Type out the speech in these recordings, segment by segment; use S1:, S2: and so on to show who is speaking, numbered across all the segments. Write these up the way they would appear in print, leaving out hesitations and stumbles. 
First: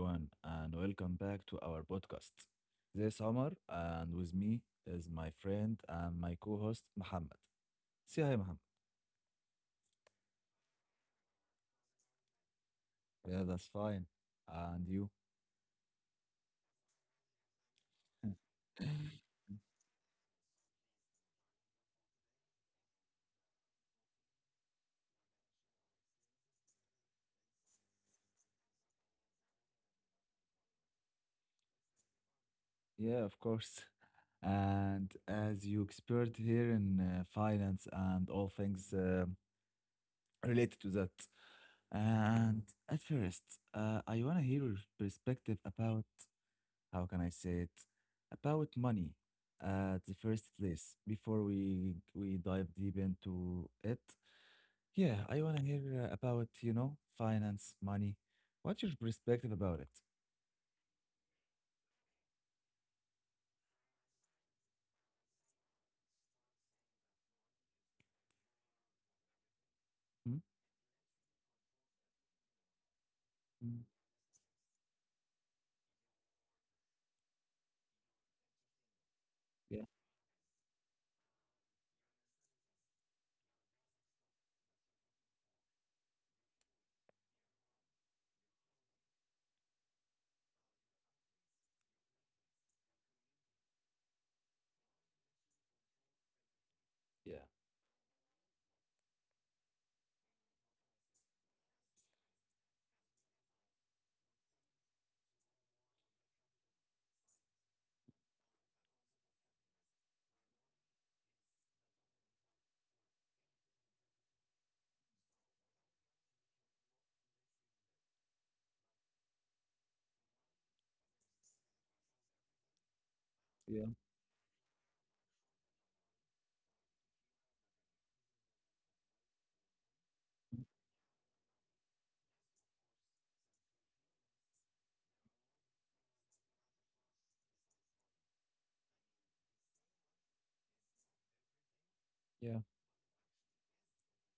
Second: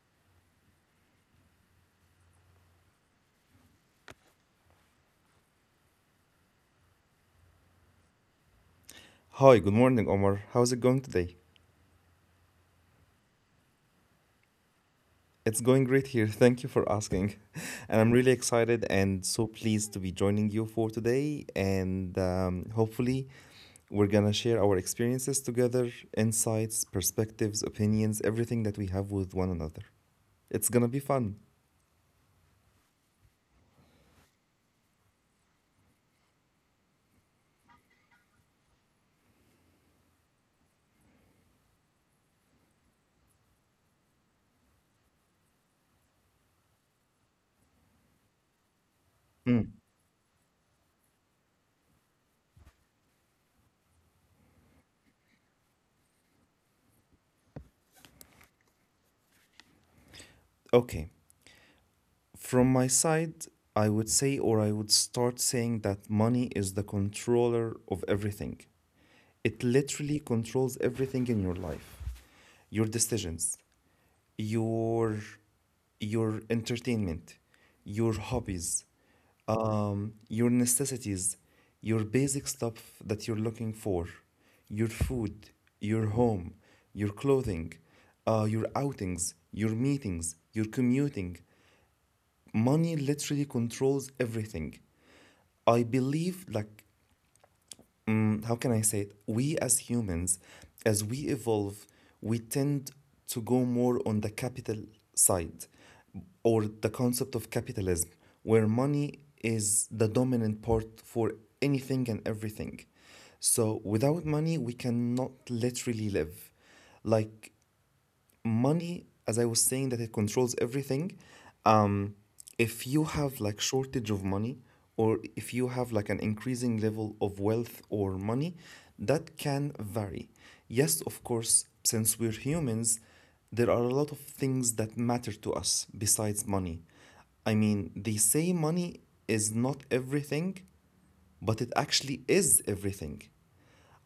S1: everyone, and welcome back to our podcast. This is Omar, and with me is my friend and my co host, Muhammad. Say hi, Muhammad.
S2: Hi, good morning, Omar. How's it going today?
S1: Yeah, that's fine. And you?
S2: It's going great here. Thank you for asking. And I'm really excited and so pleased to be joining you for today. And hopefully, we're going to share our experiences together, insights, perspectives, opinions, everything that we have with one another. It's going to be fun.
S1: Yeah, of course. And as you expert here in finance and all things related to that. And at first, I want to hear your perspective about how can I say it, about money
S2: Mm.
S1: at the first place before we dive deep into it. Yeah, I want to hear about, you know, finance, money. What's your perspective about it?
S2: Okay. From my side, I would say, or I would start saying that money is the controller of everything. It literally
S1: Hmm?
S2: controls everything in your life, your decisions,
S1: Mm.
S2: your your entertainment, your hobbies,
S1: Yeah,
S2: your necessities, your basic stuff that you're looking for, your food, your home, your clothing, your outings, your meetings, your commuting. Money literally controls everything. I
S1: yeah,
S2: believe like how can I say it? We as humans, as we evolve, we tend to go more on the capital side or the concept of capitalism, where money is the dominant part for anything and everything. So without money, we cannot literally live. Like money, as I was saying, that it controls everything. Um, if you
S1: yeah,
S2: have like shortage of money, or if you have like an increasing level of wealth or money, that can vary. Yes, of course, since we're humans, there are a lot of things that matter to us besides money. I mean, they say money is not everything, but it actually
S1: yeah,
S2: is everything.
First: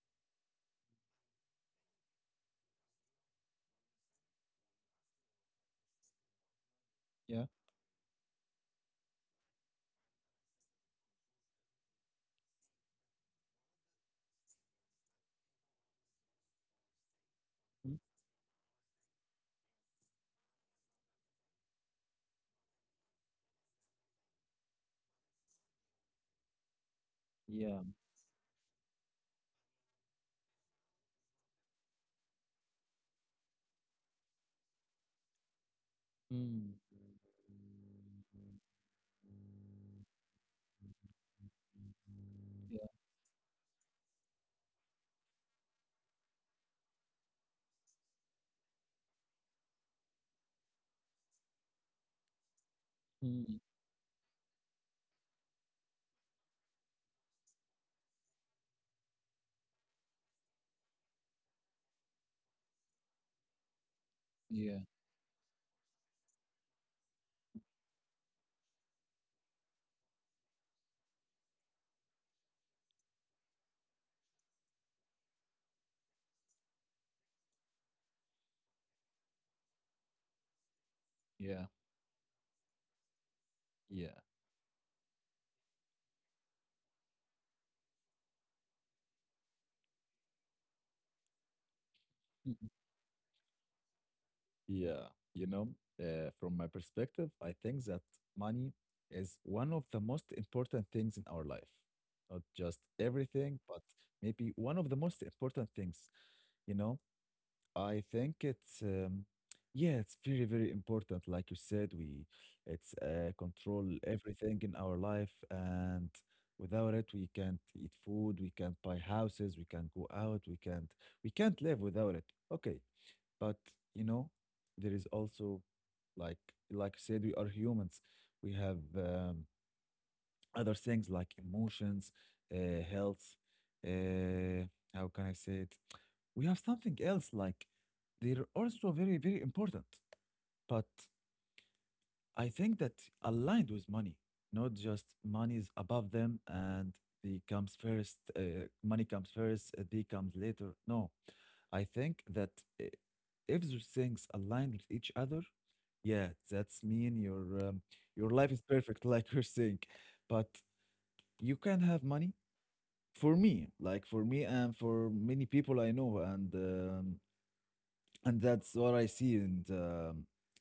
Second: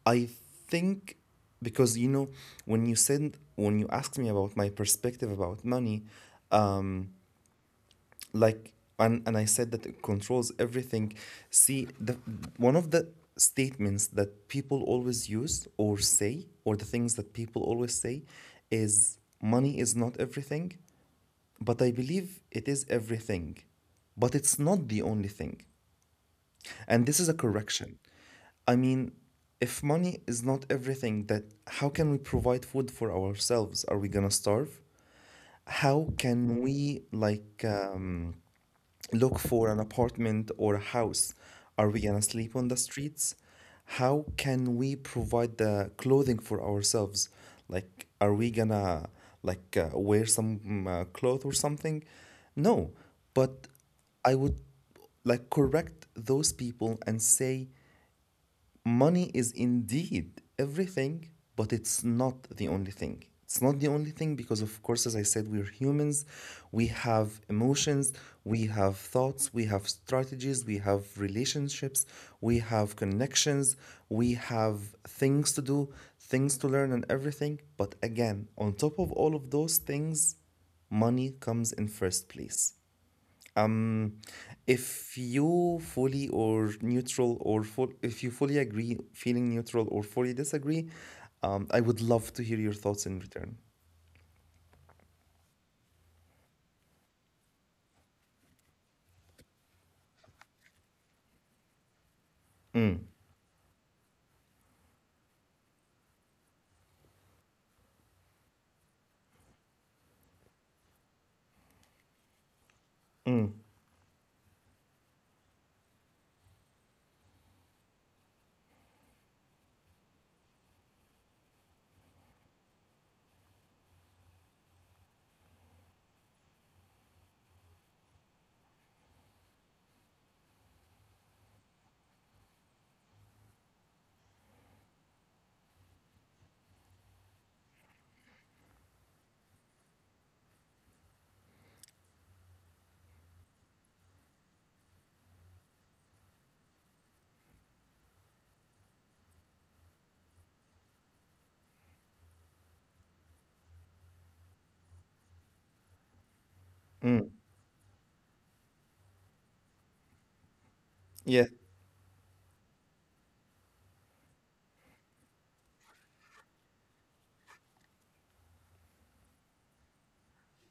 S2: I think because you know when you asked me about my perspective about money, um,
S1: yeah.
S2: like and I said that it controls everything. See, the one of the statements that people always use or say, or the things that people always
S1: Mm.
S2: say, is money is not everything. But I believe it is everything, but it's not the only thing. And this is a correction.
S1: Yeah.
S2: I mean, if money is not everything, that how can we provide food for ourselves? Are we gonna starve? How can
S1: Mm.
S2: we like look for an apartment or a house? Are we gonna sleep on the
S1: Yeah.
S2: streets? How can we provide the clothing for ourselves? Like, are we gonna like wear some cloth or something? No, but
S1: Mm.
S2: I would like correct those people and say money is indeed everything, but it's not the only thing. It's not the only thing because, of
S1: Yeah,
S2: course, as I said, we're humans. We have emotions, we have thoughts, we have strategies, we have relationships, we have connections, we have things to do, things to learn, and everything. But again, on top of all of those things, money comes
S1: yeah,
S2: in first place. Um, if you fully or neutral or full, if you fully agree, feeling neutral or fully disagree, I would love to hear your
S1: yeah.
S2: thoughts in return.
S1: Yeah, you know, from my perspective, I think that money is one of the most important things in our life. Not just everything, but maybe one of the most important things. You know, I think it's yeah, it's very, very important. Like you said, we it's
S2: Mm,
S1: control everything in our life, and without it, we can't eat food, we can't buy houses, we can't go out, we can't live without it. Okay, but you know, there is also like like I said, we are humans. We have other things like emotions, health. Uh, how can I say it? We have something else like they're also very very important. But I think that aligned with money, not just money is above them and they comes first, money comes first, they comes later. No, I think that uh, if those things aligned with each other, yeah, that's
S2: mm,
S1: mean your life is perfect, like you're saying. But
S2: yeah.
S1: you can have money for me, like for me and for many people I know, and that's what I see in the,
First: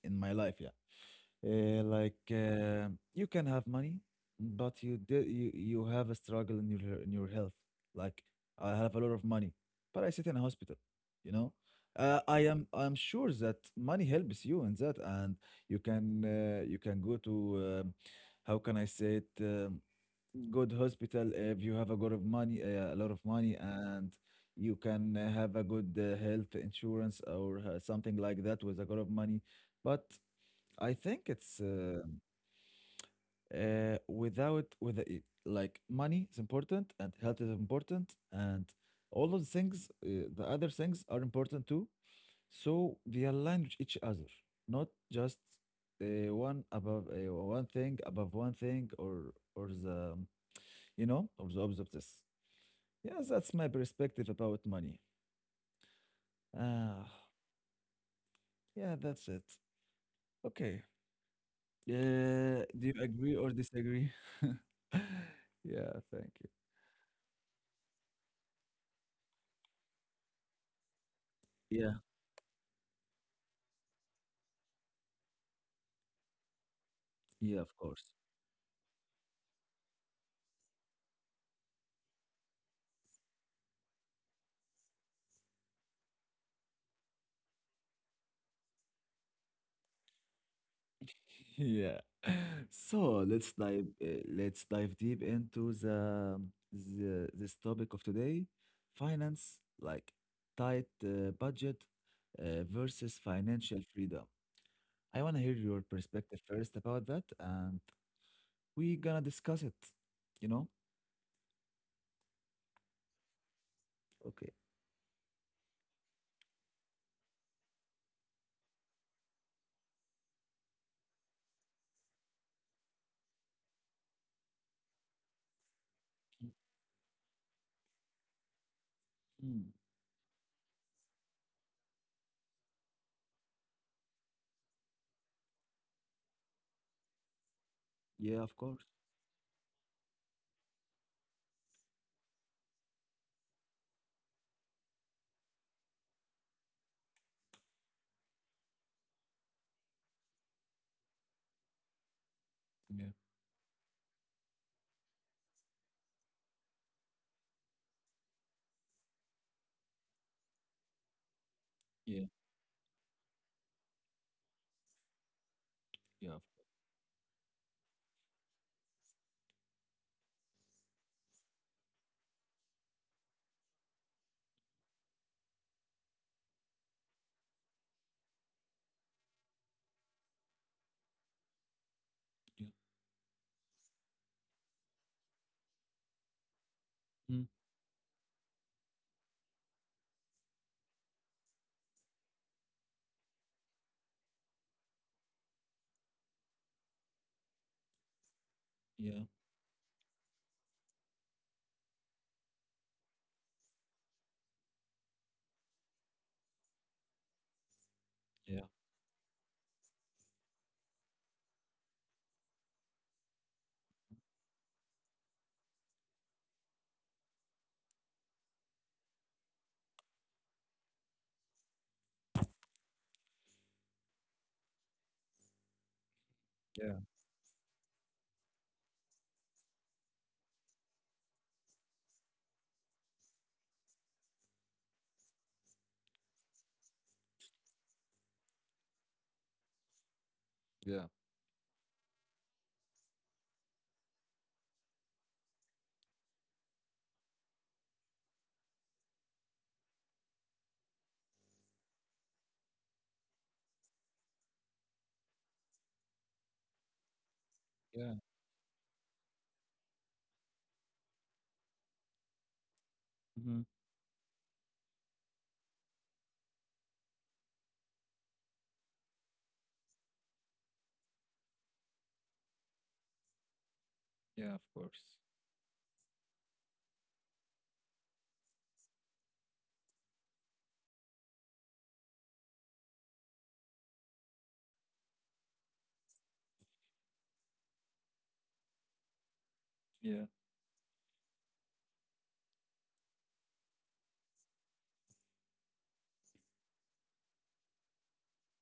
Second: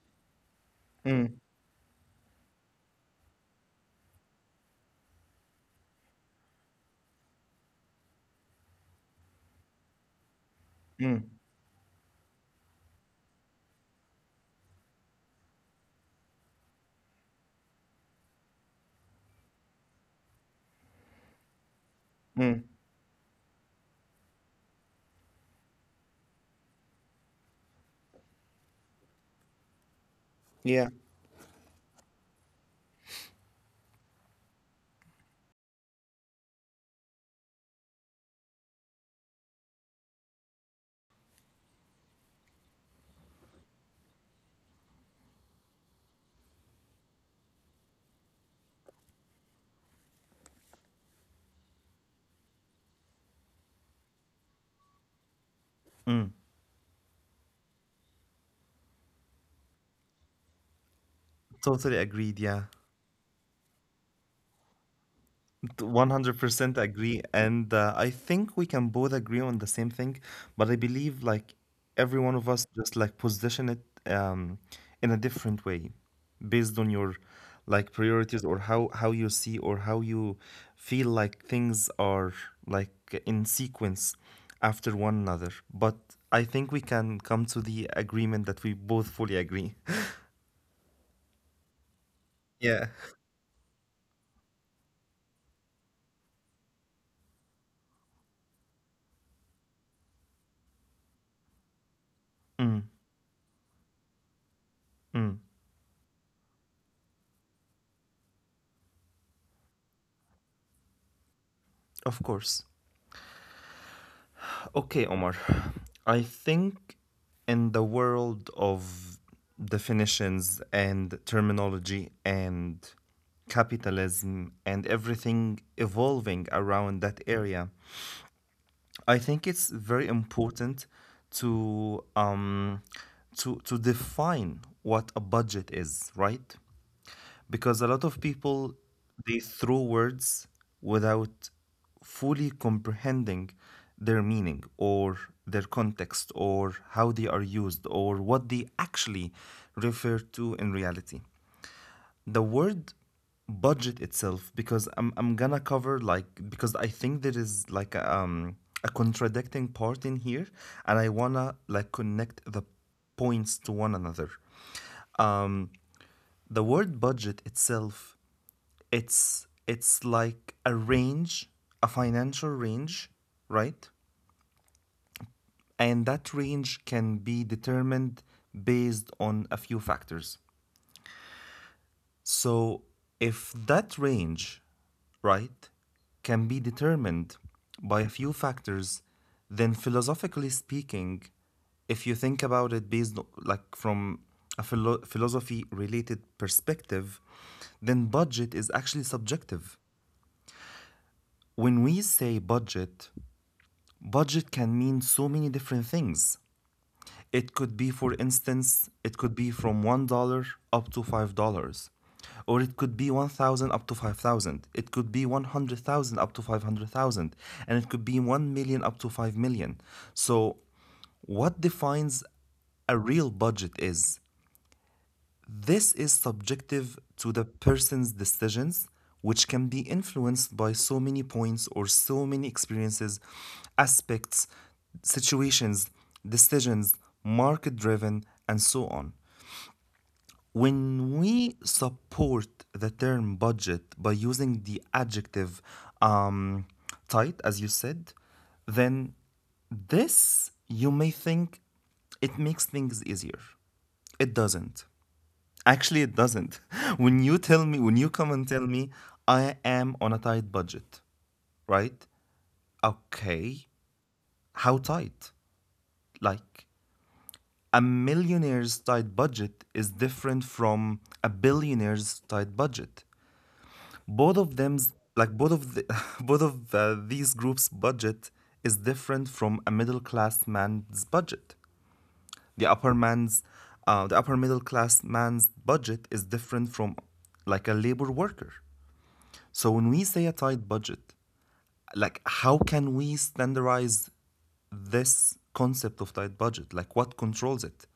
S1: in my life. Yeah.
S2: Mm,
S1: Like you can have money, but you did you you have a struggle in your health. Like I have a lot of money, but I sit in a hospital.
S2: mm,
S1: You know, I'm sure that money helps you in that, and you can go to how can I say it good hospital if you have a lot of money
S2: mm,
S1: and you can have a good health insurance or something like that with a lot of money, but
S2: yeah.
S1: I think it's without with the- like money is important and health is important and all of the things the other things are important too. So they align with each other, not just one above one thing above one thing or the or the opposites. Yeah, that's my perspective about money.
S2: Mm,
S1: Ah, yeah, that's it. Okay.
S2: totally agreed.
S1: Uh,
S2: Yeah.
S1: do you agree or disagree? Yeah, thank you.
S2: 100% agree, and I think we can both agree on the same thing, but I believe like
S1: Yeah.
S2: every one of us just like position it um, in a different way based on your
S1: Yeah, of
S2: like
S1: course.
S2: priorities or how you see or how you feel like things are like in sequence after one another. But I think we can come to the agreement that we both fully agree.
S1: Yeah.
S2: Yeah.
S1: So let's dive deep into the this topic of today, finance, like tight budget
S2: Mm,
S1: versus financial freedom. I want to
S2: mm,
S1: hear your perspective first about that, and we gonna discuss it, you know?
S2: of course.
S1: Okay.
S2: Okay, Omar. I think in the world of definitions and terminology and capitalism and everything evolving around that area, I
S1: Mhm.
S2: think it's very important to to define what a budget is, right? Because a lot
S1: Yeah,
S2: of
S1: of course.
S2: people they throw words without fully comprehending their meaning or their context or how they are used or what they actually refer to in reality. The
S1: Yeah,
S2: word budget itself, because I'm gonna cover like because I think there is like a contradicting part in here, and I wanna
S1: yeah,
S2: like connect the points to one another. Um
S1: yeah,
S2: the word budget itself, it's like a range, a financial range, right? And that range can be determined based on a few factors.
S1: yeah.
S2: So if that range, right, can be
S1: Mm.
S2: determined by a few factors, then philosophically speaking, if you think about it like from a philosophy related perspective, then
S1: Yeah,
S2: budget is actually subjective. When we say budget, budget can mean so many different things. It could be,
S1: yeah,
S2: for instance, it could be from $1 up to $5, or it could be 1,000 up to 5,000. It could be 100,000 up to 500,000, and it could be 1 million up to 5 million. So, what defines a real budget is this is
S1: yeah,
S2: subjective to the person's decisions, which can be influenced by so many points or so many experiences, aspects, situations, decisions, market driven, and so on.
S1: yeah,
S2: When we support the term budget by using the adjective um, tight, as you said, then this, you may think, it makes things easier. It doesn't. Actually, it doesn't.
S1: yeah.
S2: When you come and tell me, I am on a tight budget, right?
S1: Mhm.
S2: Okay, how tight? Like a millionaire's tight budget is different from a billionaire's tight budget.
S1: Yeah, of
S2: Both
S1: course.
S2: of them's like both of these groups' budget is different from a middle class man's budget. The upper man's, the upper middle class man's budget is different from like a labor worker.
S1: Yeah,
S2: So when we say a tight budget, like how can we standardize this concept of tight budget? Like what controls it?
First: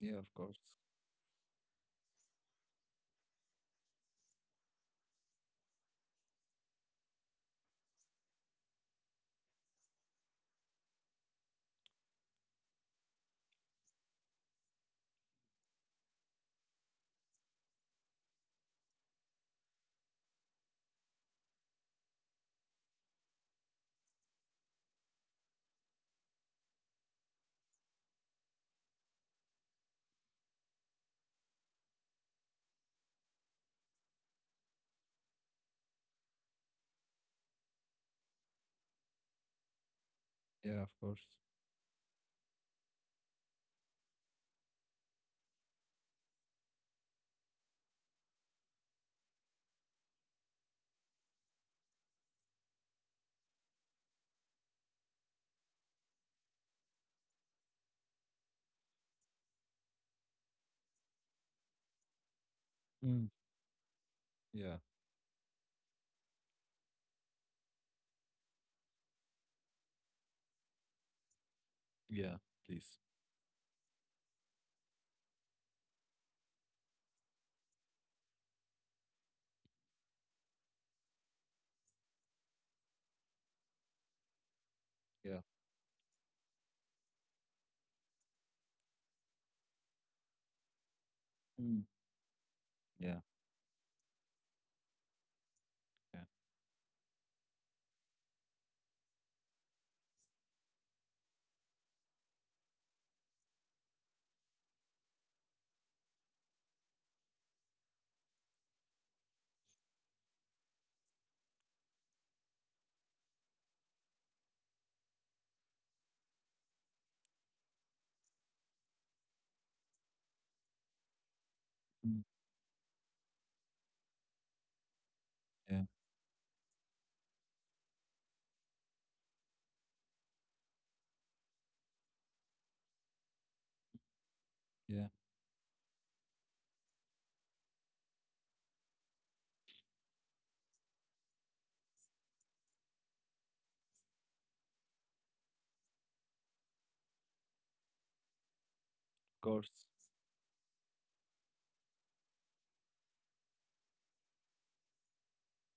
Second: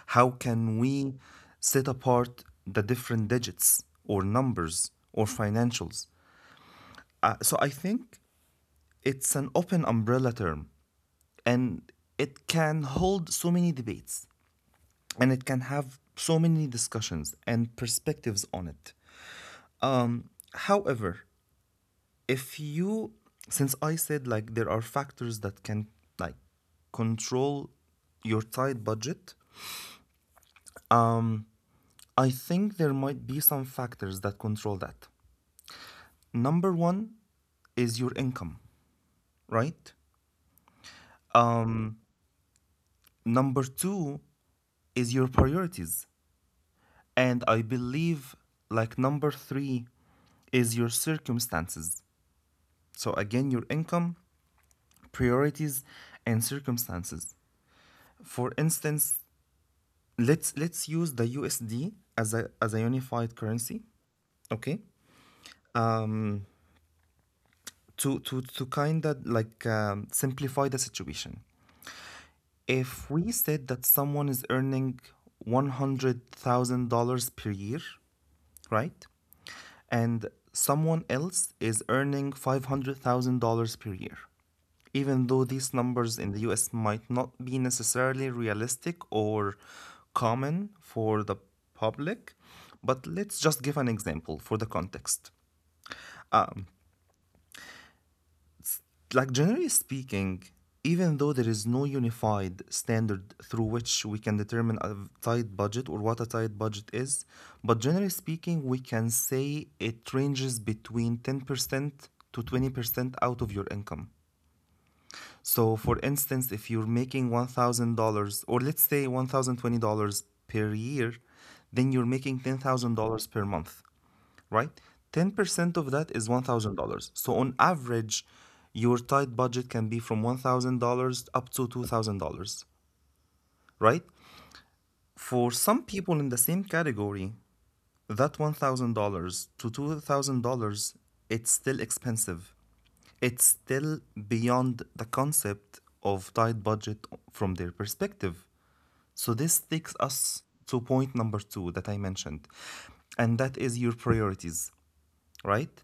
S1: yeah,
S2: How
S1: of
S2: can
S1: course.
S2: we set apart the different digits or numbers or financials? So I think it's an open umbrella term, and it can hold so many debates, and it can have so many discussions and perspectives on it. However, if you since I said like there are factors that can like control your tight budget, I think there might be some factors that control that. Number one is your income, right?
S1: Yeah, of course.
S2: Um number two is your priorities. And I believe like number three is your circumstances. So again, your income, priorities, and circumstances. For instance, let's use the USD as a
S1: Mm.
S2: unified currency,
S1: Yeah,
S2: okay? Mm, To kind of like simplify the situation.
S1: yeah, please.
S2: If we said that someone is earning $100,000 per year, right? And someone else is earning $500,000 per year. Even though
S1: Yeah.
S2: these numbers in the US might not be necessarily realistic or common for the
S1: Mm.
S2: public, but
S1: Yeah,
S2: let's just give an example for the context.
S1: yeah.
S2: Like generally speaking, even though there is no unified standard through which we can determine a tight budget or what a tight budget is, but generally speaking, we can say it ranges between 10% to 20% out of your income. So for instance, if you're making $1,000, or let's say $1,020 per year, then you're
S1: Mm.
S2: making $10,000 per month, right? 10%
S1: Yeah,
S2: of that is $1,000. So on average, your tight budget can be from $1,000 up to $2,000, right?
S1: yeah, of
S2: For some people in the same category, that $1,000 to $2,000, it's still expensive. It's still beyond the concept of tight budget from their perspective. So this
S1: course.
S2: takes us to point number two that I mentioned, and that is your priorities, right?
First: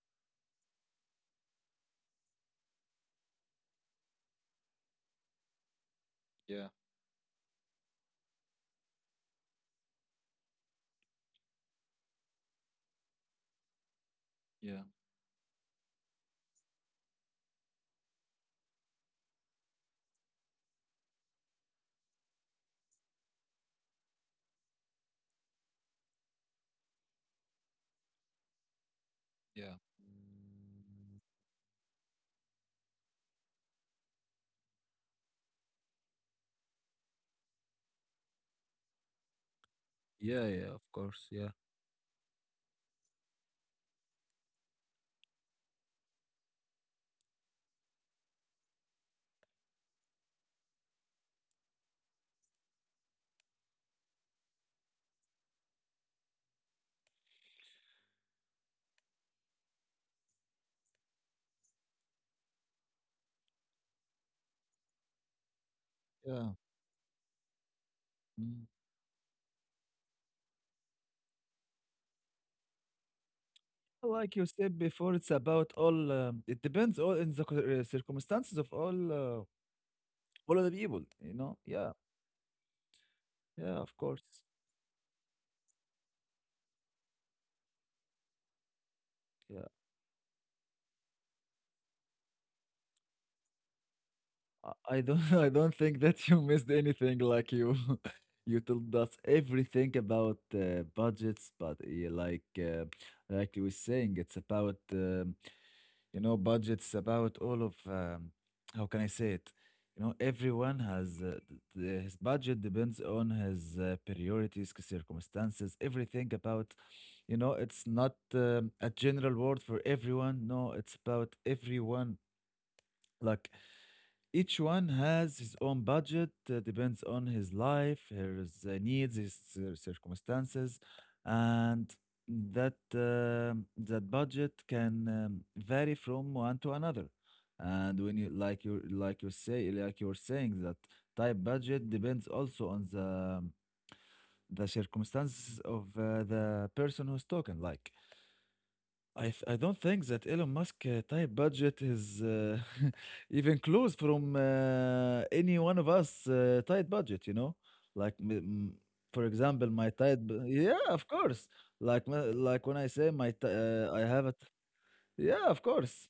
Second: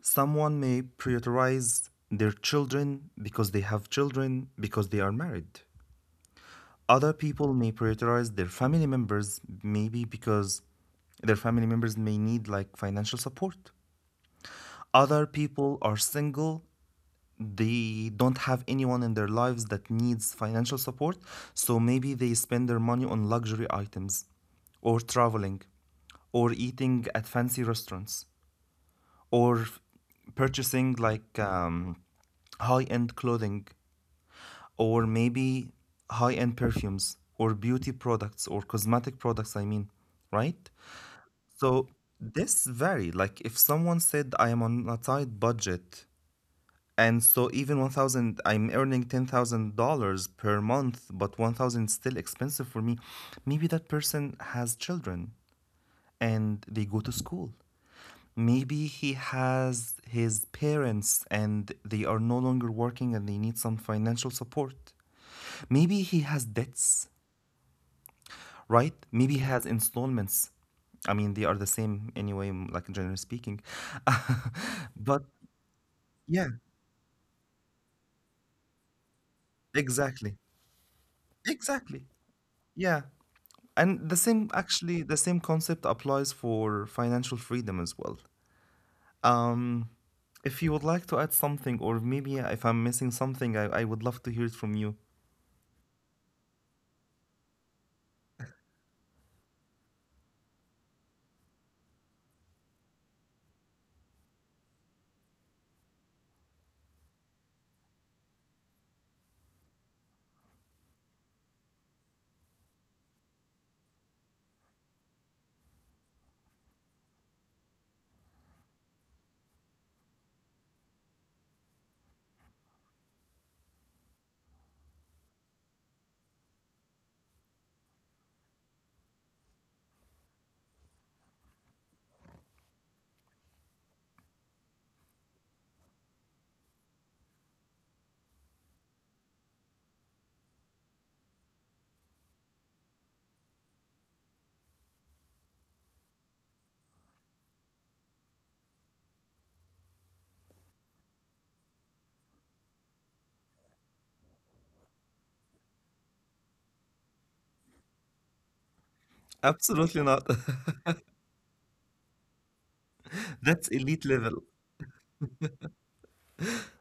S2: Someone may prioritize their children because they have children, because they are married.
S1: Yeah,
S2: Other people may prioritize their family members, maybe because their family members may need like financial support.
S1: yeah,
S2: Other people are single, they don't have anyone in their lives that needs financial support, so maybe they spend their money on luxury items or traveling or eating at fancy restaurants, or
S1: yeah.
S2: purchasing like high end clothing, or maybe high end perfumes or beauty products or cosmetic products, I mean,
S1: Yeah,
S2: right?
S1: yeah, of course. Yeah,
S2: So this vary. Like if someone said I am on a tight budget, and so even 1,000, I'm earning $10,000 per month, but 1,000 is still expensive for me, maybe that person has children and they go to school. Maybe he has his parents and they are no longer working and they need some financial support. Maybe he has
S1: yeah.
S2: debts,
S1: Mm.
S2: right? Maybe he has installments. I mean, they are the same anyway, like generally speaking.
S1: Like you said before,
S2: But
S1: it's about all.
S2: yeah,
S1: It depends all in the circumstances of all uh,
S2: exactly.
S1: all of the people. You know. Yeah,
S2: Exactly. Yeah.
S1: yeah, of
S2: And the
S1: course.
S2: same, actually, the same concept applies for financial freedom as well.
S1: Yeah.
S2: Um, if you would like to add something, or maybe if I'm missing something, I would love to hear it from you.
S1: I don't. I don't think that you missed anything. Like you you told us everything about budgets, but like you were saying, it's about budgets about all of how can I say it? You know, everyone has his budget depends on his priorities, circumstances, everything about you know. It's not a general word for everyone. No, it's about everyone. Like each one has his own budget, depends on his life, his needs, his circumstances, and that budget can vary from one to another. And when you like you like you say like you're saying that type budget depends also on the circumstances of the person who's talking. Like I don't think that Elon Musk type budget is even close from any one of us tight budget, you know? Like for
S2: Absolutely not.
S1: example, yeah, of course. Like like when I
S2: That's
S1: say
S2: elite level.
S1: I have it. Yeah, of course.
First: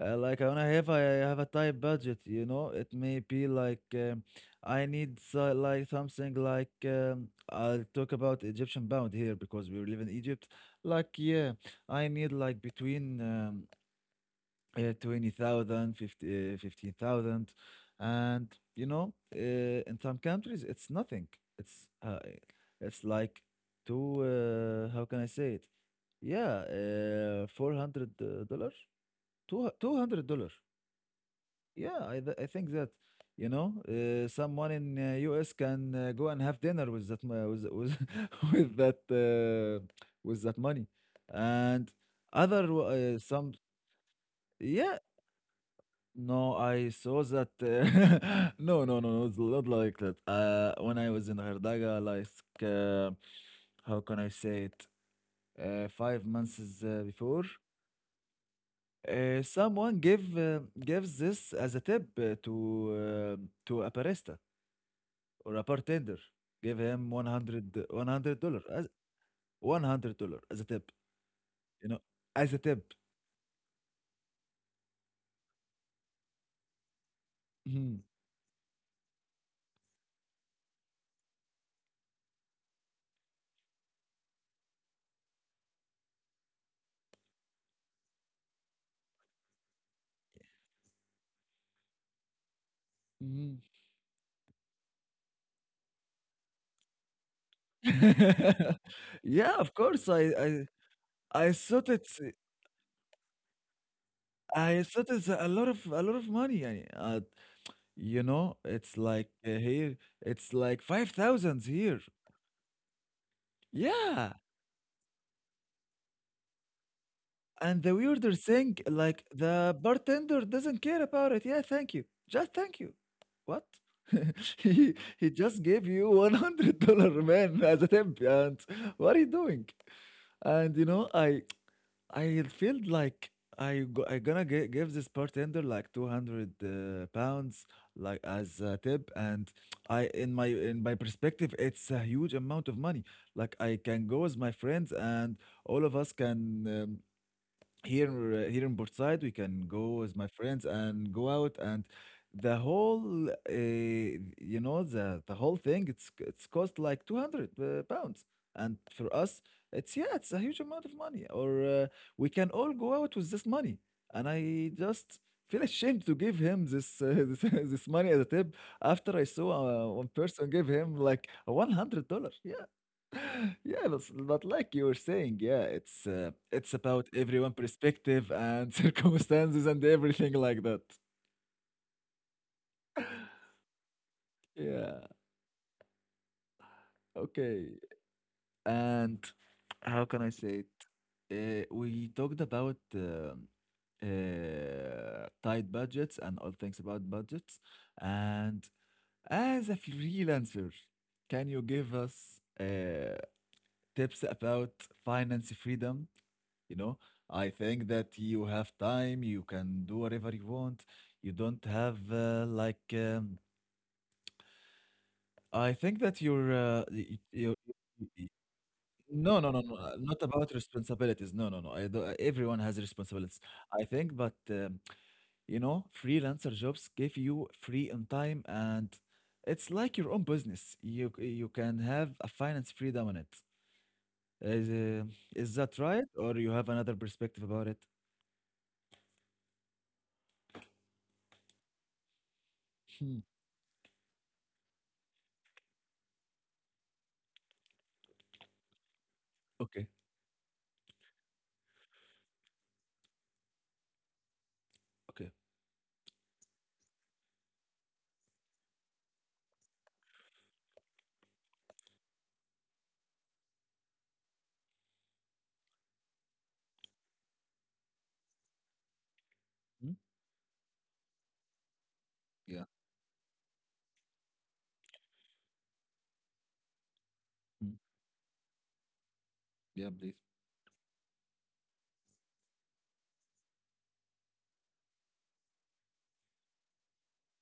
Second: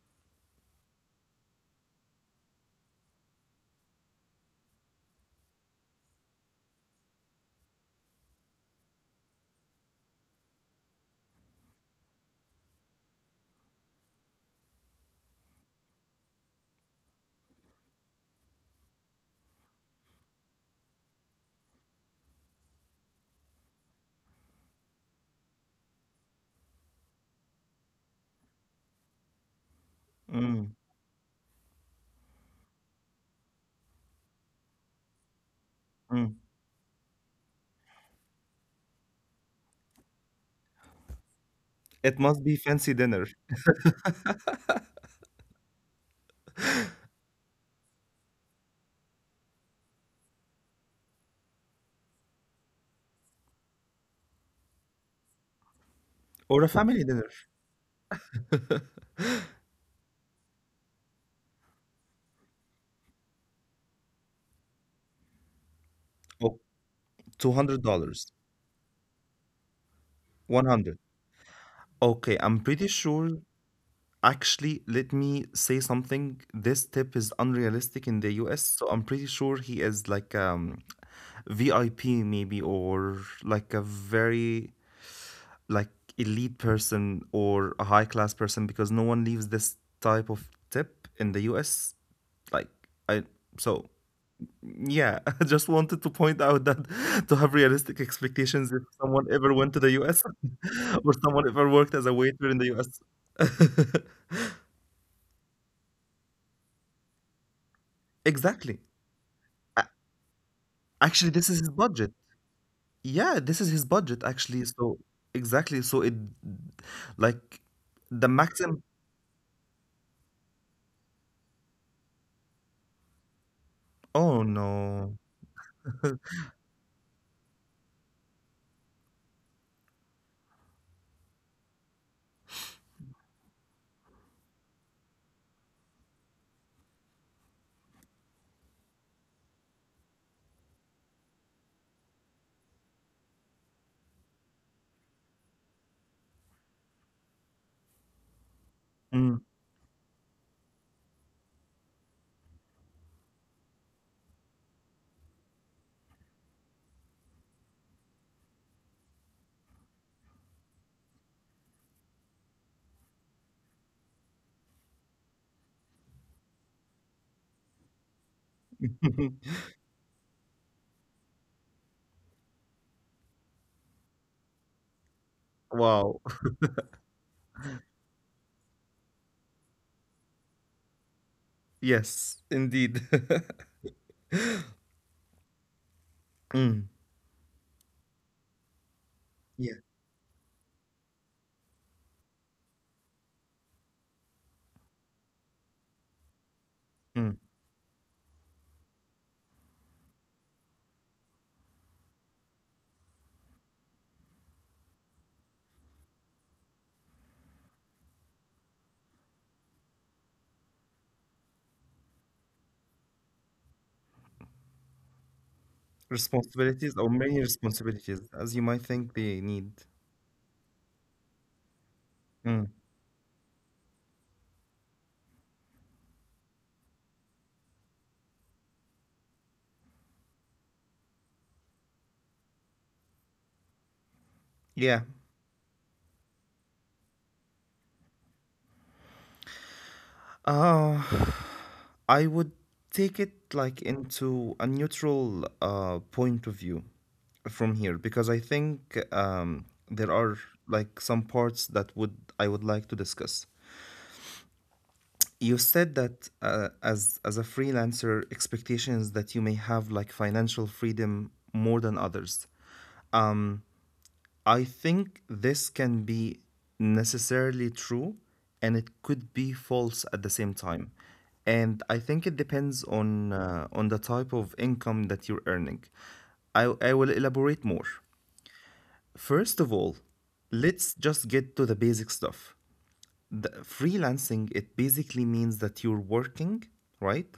S1: Like when I have a tight budget, you know, it may be like I need, so, like something like, I'll talk about Egyptian pound here because we live in Egypt. Like yeah, I need like between 20,000, 15,000 and in some countries it's nothing. It's uh, it's like two how can I say it? Yeah, $400, $200,
S2: Mm,
S1: yeah, I think that you know someone in US can go and
S2: mm.
S1: have dinner with that mo- with, with that uh, with that money, and
S2: It must be
S1: other
S2: fancy
S1: w-
S2: dinner
S1: some yeah, no, I saw that no, no, no, no, it's not like that when I was in Gardaga, like uh, how can I say it, 5 months
S2: or a
S1: is,
S2: family dinner.
S1: before someone gives this as a tip to a barista or a bartender,
S2: Oh,
S1: give him 100, one
S2: $200,
S1: hundred dollar as $100 as a tip,
S2: 100.
S1: you know
S2: Okay,
S1: as a
S2: I'm pretty
S1: tip.
S2: sure. Actually, let me say something. This tip is
S1: Hmm.
S2: unrealistic in the US, so I'm pretty sure he is like VIP maybe, or like a very like elite person or a high class person, because no one leaves this type of tip in the US. Like I
S1: Hmm.
S2: so Yeah, I just wanted to point out that to have realistic expectations if someone ever
S1: Yeah,
S2: went
S1: of
S2: to the
S1: course. i
S2: US,
S1: i
S2: or someone
S1: i
S2: ever
S1: thought
S2: worked as a
S1: it's
S2: waiter in the US.
S1: i thought it's a lot of money يعني. You know
S2: Exactly.
S1: it's like
S2: A-
S1: here it's like five
S2: Actually, this is
S1: thousands
S2: his
S1: here.
S2: budget. Yeah, this is his budget
S1: Yeah.
S2: actually. So exactly. So it like
S1: And the
S2: the
S1: weirder thing,
S2: maximum.
S1: like the bartender doesn't care about it. Yeah, thank you. Just thank you. What?
S2: Oh
S1: he
S2: no.
S1: he just gave you $100, man, as a tip, and what are you doing? And you know, I feel like I gonna give this bartender like 200 pounds like as a tip, and I in my perspective, it's a huge amount of money. Like I can go with my friends and all of us can, here, here in Portside, we
S2: Mm.
S1: can go with my friends and go out, and the whole you know the whole thing, it's cost like 200 pounds, and for us, it's, yeah, it's a huge amount of money, or we can all go out with this money, and I just feel ashamed to give him this this money as a tip, after I saw one person give him like $100. Yeah. Yeah, but like you were saying, yeah, it's
S2: Wow.
S1: uh, it's about everyone perspective and circumstances and everything like that.
S2: Yes, indeed.
S1: Yeah,
S2: Mm.
S1: okay. And
S2: Yeah.
S1: how can I say it? We talked about tight budgets and all things about
S2: Mm.
S1: budgets. And as a freelancer, can you give us uh, tips about finance freedom? You know, I think that you have time, you can do whatever you want. You don't have like I think that you're
S2: Responsibilities or many
S1: you,
S2: responsibilities as you might think
S1: no,
S2: they
S1: no, no,
S2: need.
S1: no, not about responsibilities. No, no, no. I do, everyone
S2: Mm.
S1: has responsibilities. I think, but you know, freelancer jobs give you free on time and it's like your own business. You can have a finance freedom on it. Is
S2: Yeah.
S1: uh, is that right, or you have another perspective about it?
S2: Uh, I would
S1: Hmm.
S2: take it like into a neutral point of view from here, because I think
S1: Okay.
S2: there are like some parts that would I would like to discuss.
S1: Okay.
S2: You said that as a freelancer, expectations that you may have like financial freedom more than others. I think this can be necessarily true, and it could be
S1: Hmm?
S2: false at the same time. And I think it
S1: Yeah.
S2: depends on the type of income that you're earning. I will elaborate
S1: Mm.
S2: more. First of
S1: Yeah, I
S2: all,
S1: believe.
S2: let's just get to the basic stuff. The freelancing, it basically means that you're working, right,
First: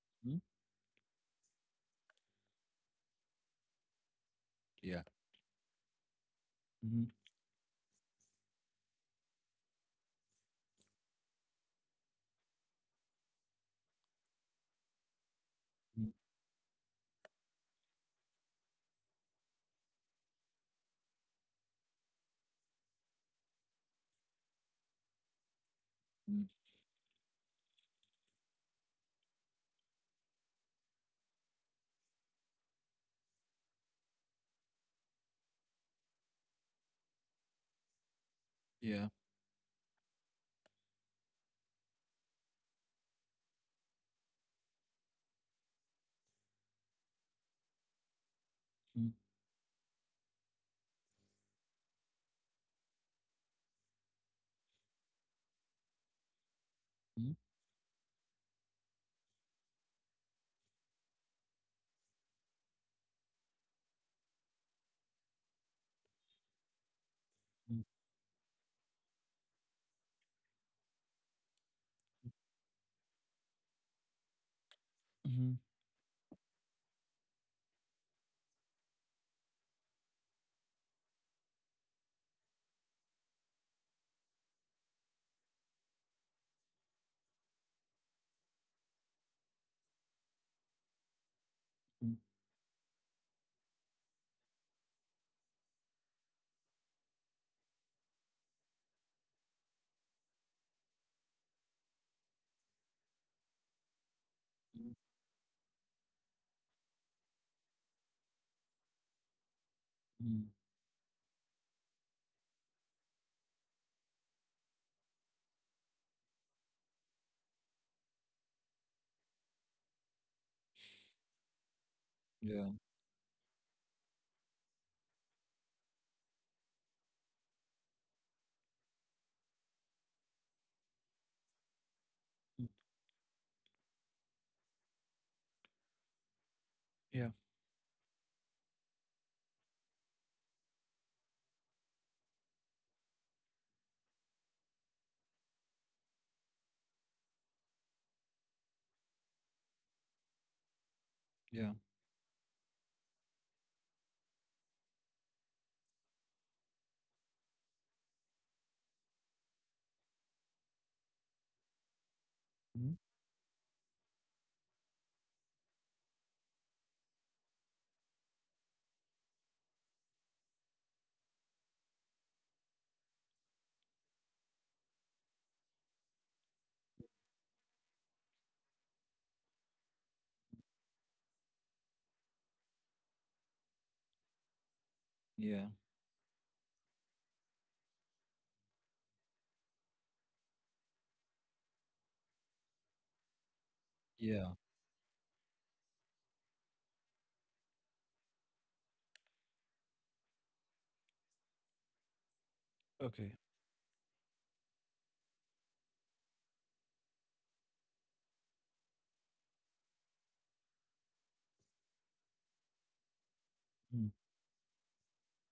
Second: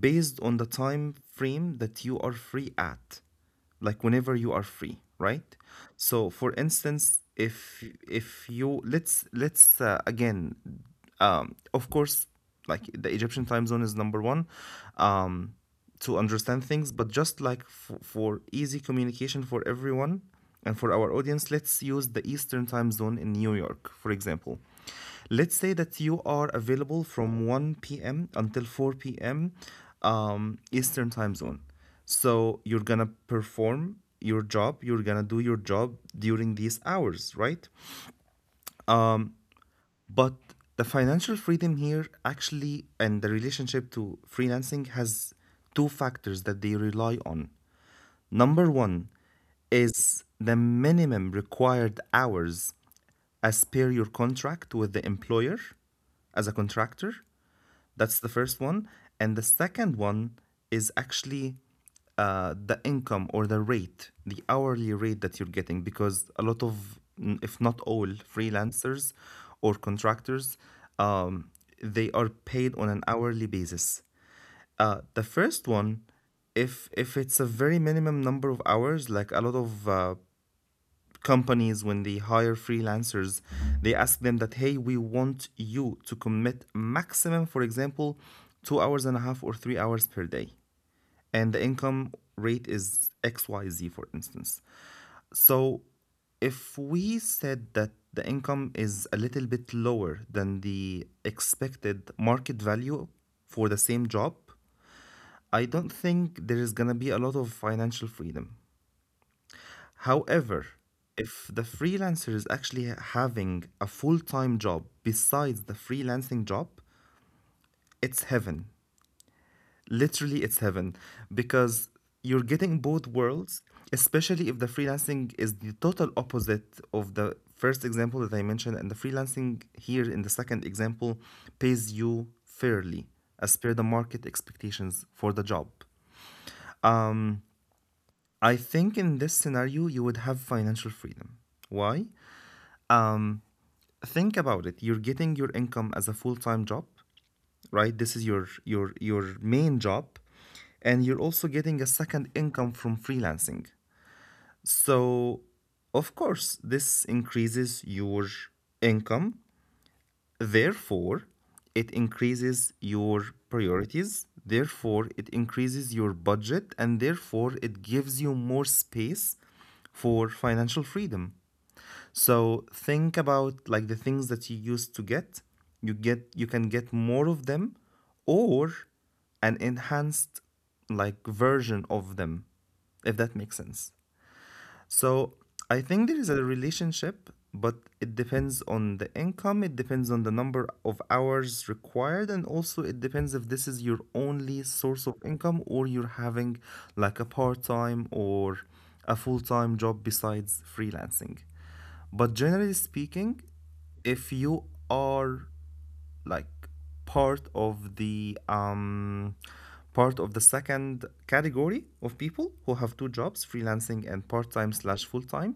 S2: based
S1: Mm.
S2: on the time frame that you are free at, like whenever you are free,
S1: Yeah.
S2: right. So for
S1: Mhm.
S2: instance, if you, let's again, of course, like the Egyptian time zone is number one, um
S1: Mm.
S2: to understand things, but just like, for easy communication for everyone and for our audience, let's use the Eastern time zone in New York for example. Let's say that you are
S1: Mm.
S2: available from 1 p.m. until 4 p.m. Eastern time zone. So you're gonna perform your job, you're gonna do your job during these hours, right?
S1: Yeah.
S2: But the financial freedom here actually, and the relationship to freelancing, has two factors that they rely on. Number one
S1: Mm.
S2: is the minimum required hours as per your contract with the employer as a contractor.
S1: Mm.
S2: That's the first one. And the second one is actually the income, or the rate, the hourly rate that you're getting, because a lot of, if not
S1: Mm.
S2: all, freelancers or contractors, um, they are paid on an hourly basis. The
S1: Mhm.
S2: first one, if it's a very minimum number of hours, like a lot of companies, when they hire freelancers, they ask them that, hey, we want you to commit maximum, for example, 2 hours and a half or 3 hours per day, and the income
S1: Mm.
S2: rate is xyz for instance. So if we said that the income is a little bit lower than the expected market value for the same job,
S1: Mm.
S2: I don't think there is going to be a lot of financial freedom.
S1: Mm.
S2: However, if the freelancer is actually having a full time job besides the freelancing job, it's heaven. Literally, it's heaven, because you're
S1: Yeah.
S2: getting both worlds, especially if the freelancing is the total opposite of the first example that I mentioned. And the freelancing here in the second example pays you
S1: Mm.
S2: fairly as per the market expectations for the job.
S1: Yeah.
S2: I think in this scenario, you would have financial freedom. Why? Think about it, you're getting your income as a full-time job, right? This is your main job, and you're also
S1: Yeah.
S2: getting a second income from freelancing. So of course, this increases your income, therefore it increases
S1: Mhm.
S2: your priorities, therefore it increases your budget, and therefore it gives you more space for financial freedom. So think about like the things that you used to get. You get, you can get more of them, or an enhanced like version of them, if that makes sense. So
S1: Yeah.
S2: I think there is a relationship, but it depends on the income, it depends on the number of hours required, and also it depends if this is your
S1: Yeah.
S2: only source of income or you're having like a part-time or a full-time job besides freelancing. But generally
S1: Okay.
S2: speaking, if you are like part of the um, part of the second category of people who have two jobs, freelancing
S1: Mm.
S2: and part time slash full time,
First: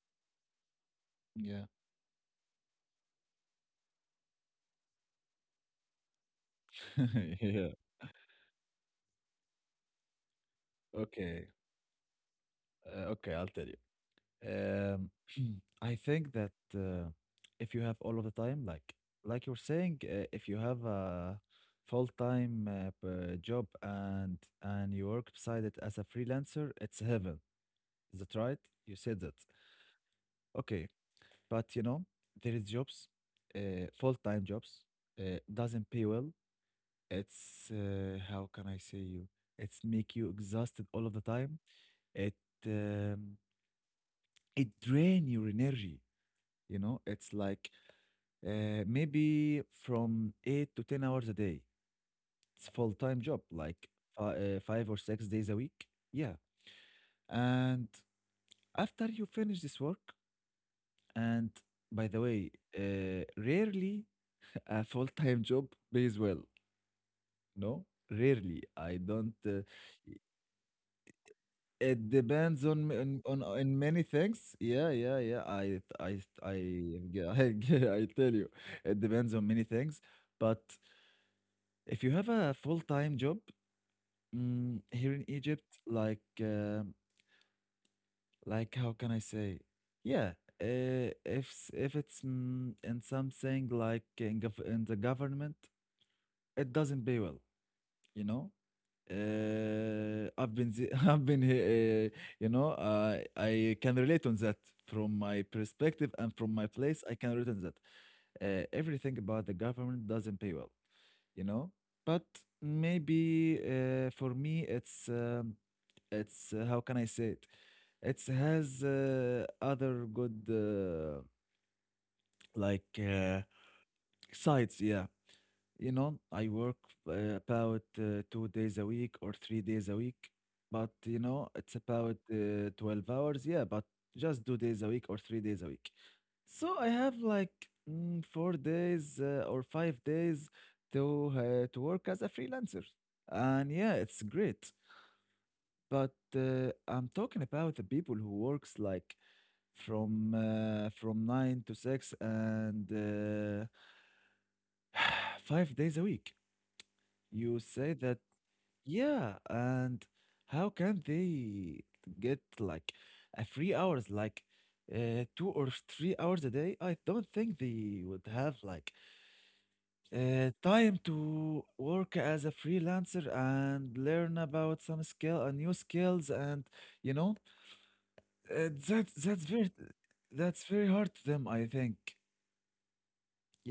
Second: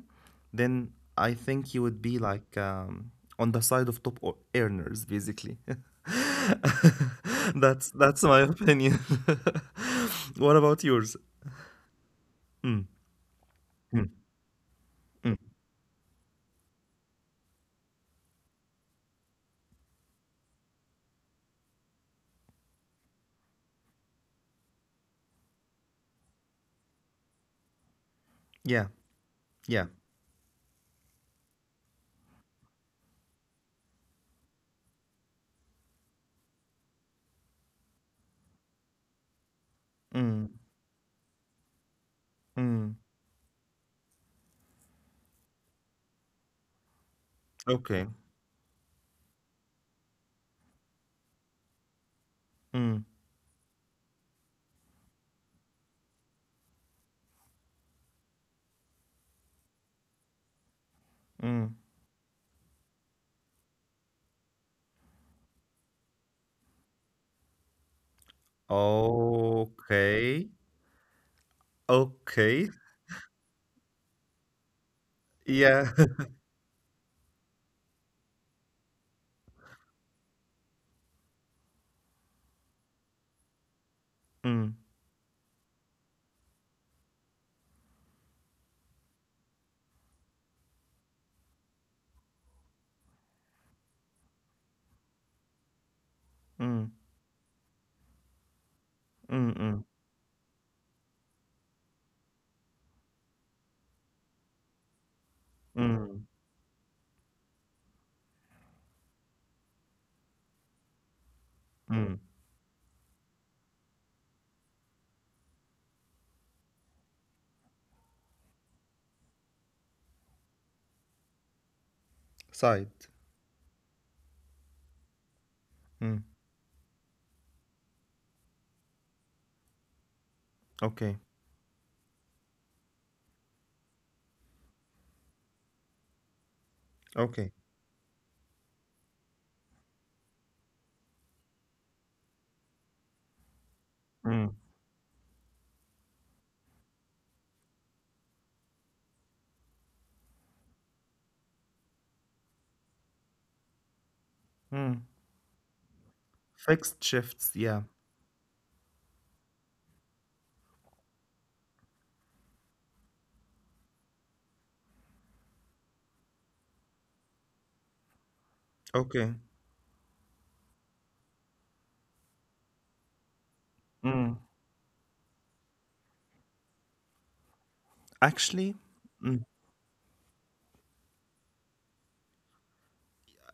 S2: then I
S1: Yeah.
S2: think you would be like on the side of top earners, basically.
S1: Yeah.
S2: That's my opinion. what about yours?
S1: Okay. Okay, I'll tell you.
S2: Mm,
S1: Um,
S2: mm.
S1: I think that if you have all of the time, like you're saying, if you have a full-time job, and you work beside it as a freelancer, it's heaven. Is that right?
S2: Yeah,
S1: You said that.
S2: yeah.
S1: Okay, but you know, there is jobs, full-time jobs, doesn't pay well. It's How can I say you? It's make you
S2: Mm,
S1: exhausted all of the time. It
S2: mm.
S1: um, it drain your energy. You know, it's like
S2: Okay.
S1: maybe from 8 to 10 hours a day. It's
S2: Mm,
S1: full-time job, like 5 or 6 days a week. Yeah, and after you finish this work, and
S2: mm.
S1: by the way, uh, rarely a full-time job pays well. No, rarely. I don't.
S2: Okay.
S1: It depends
S2: Okay.
S1: on many things. Yeah, yeah, yeah.
S2: Yeah.
S1: I I I tell you, it depends on many things. But if you have a full-time job
S2: Mm,
S1: here in Egypt, like how can I say? Yeah. If it's in something like in the government, it
S2: mm,
S1: doesn't pay well, you know?
S2: mm, mm,
S1: I've been I've been I can relate on that from my perspective
S2: mm,
S1: and from my place I can relate on that. Everything about the government doesn't pay well you know
S2: mm.
S1: but maybe for me it's, how can I say it, it has other good
S2: Side.
S1: like uh, sides, yeah. You know,
S2: Mm,
S1: I work about 2 days a week or 3 days a week, but
S2: okay.
S1: you know, it's about 12 hours. Yeah, but just 2 days a week or 3 days a week. So I have
S2: Okay.
S1: like 4 days or 5 days to work as a freelancer, and yeah, it's great.
S2: Mm,
S1: But I'm talking about the people who works like from 9 to 6 and
S2: mm.
S1: 5 days a week.
S2: Fixed shifts.
S1: You
S2: Yeah.
S1: say that. Yeah, and how can they get like a 3 hours, like 2 or 3 hours a day? I don't think they would have like
S2: Okay.
S1: time to work as a freelancer and learn
S2: Mm.
S1: about some skill, new skills, and you know, uh,
S2: Actually,
S1: that's that's
S2: mm,
S1: very that's very hard to them, I think.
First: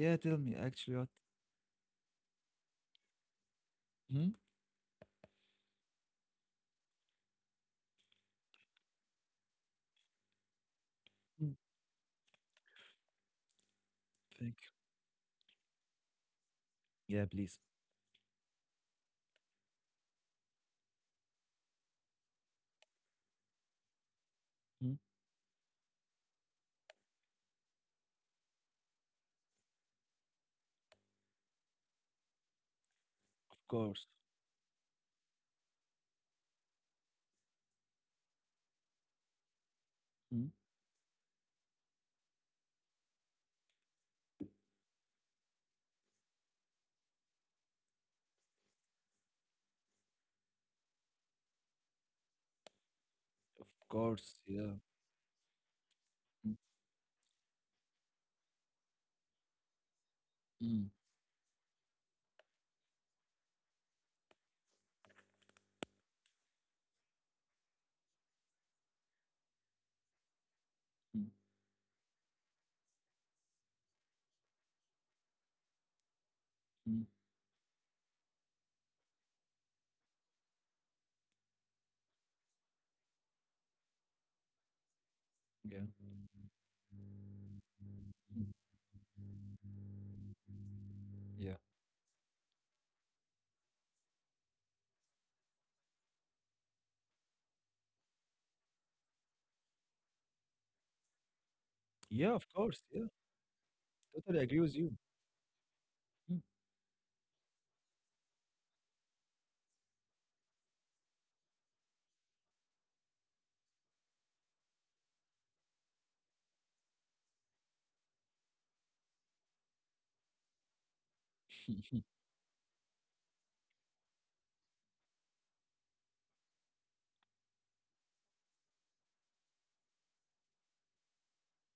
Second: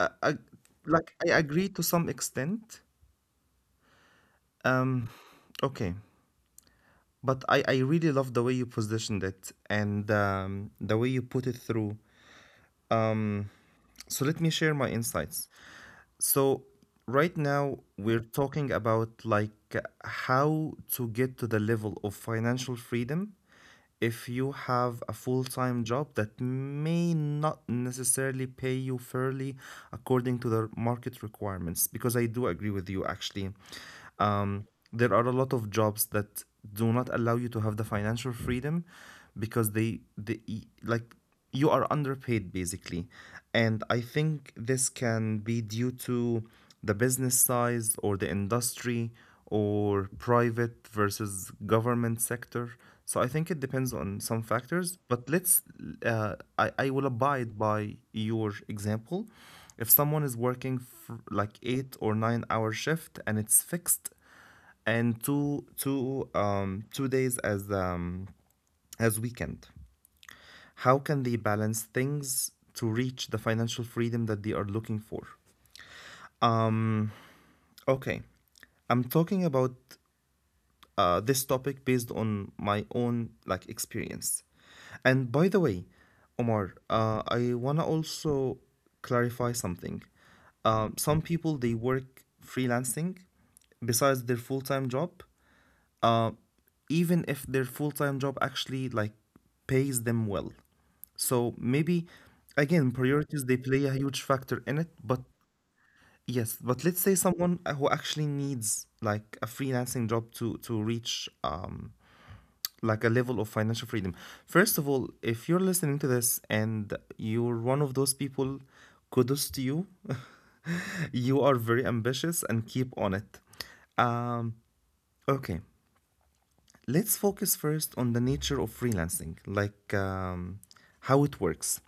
S2: I,
S1: tell
S2: I,
S1: me actually, what?
S2: like I agree to some extent.
S1: Hmm?
S2: Um, okay. But I really love the way you positioned it, and the way you put it
S1: Mm.
S2: through. Mm. So let me
S1: Thank
S2: share my insights. So
S1: you. Yeah,
S2: right
S1: please.
S2: now we're talking about like how to get to the level of financial freedom if you
S1: Hmm?
S2: have a full-time job that may not necessarily pay you fairly according to the market requirements, because I do agree with you
S1: Of
S2: actually.
S1: course.
S2: Um, there are a lot of jobs that do not allow you to have the financial freedom because they
S1: Hmm?
S2: like you are underpaid basically, and I think this can be due to the business size or the industry, or private versus government sector. So I think it
S1: Of
S2: depends on
S1: course.
S2: some
S1: Yeah.
S2: factors, but let's,
S1: Mm,
S2: I will abide by your example. If someone is working
S1: mm,
S2: for like 8 or 9 hour shift and it's fixed, and 2 days as weekend, how can
S1: mm,
S2: they balance things to reach the financial freedom that they are looking for?
S1: mm.
S2: Okay, I'm talking about this topic based on my own like experience. And by the way,
S1: Yeah.
S2: Omar, I wanna also clarify something. Some people
S1: Yeah.
S2: they work freelancing besides their full-time job, uh, even if their full-time job actually like pays them well. So maybe
S1: Yeah, of
S2: again,
S1: course. Yeah.
S2: priorities they play a huge
S1: Totally
S2: factor
S1: agree
S2: in
S1: with
S2: it,
S1: you.
S2: but
S1: Mm.
S2: yes, but let's say someone who actually needs like a freelancing job to reach like a level of financial freedom. First of all, if you're listening to this and you're one of those people, kudos to you. you are very ambitious and keep on it. Um, okay. Let's focus first on the nature of freelancing, like how it works.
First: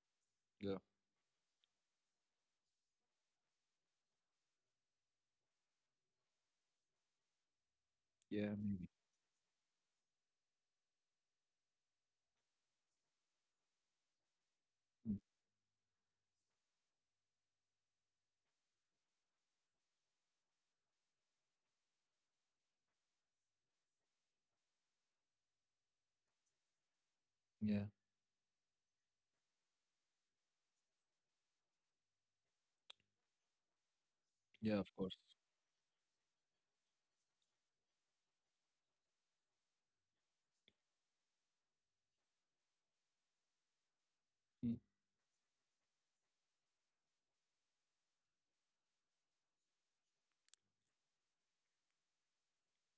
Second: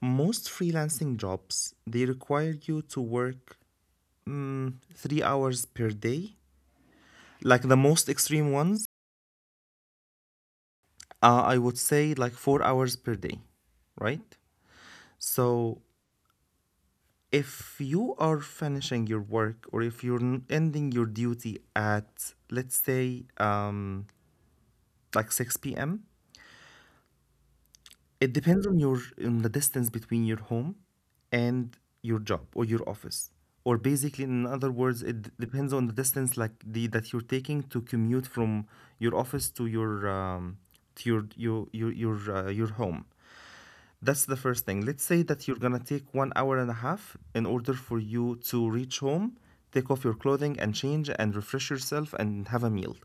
S2: Most
S1: Yeah.
S2: freelancing jobs, they require you to work, 3 hours per day. Like the most extreme
S1: Yeah,
S2: ones,
S1: maybe.
S2: I would say like 4 hours per day, right?
S1: Mm.
S2: So if you are finishing your work, or if you're ending your duty at let's say like 6 p.m.
S1: Yeah.
S2: It depends on the distance between your home and your job or your office. Or basically, in other
S1: Yeah, of
S2: words, it
S1: course.
S2: depends on the distance, like the that you're taking to commute from your office um, to your home. That's the first thing.
S1: Mm.
S2: Let's say that you're gonna take 1 hour and a half in order for you to reach home, take off your clothing and change and refresh yourself and have a meal.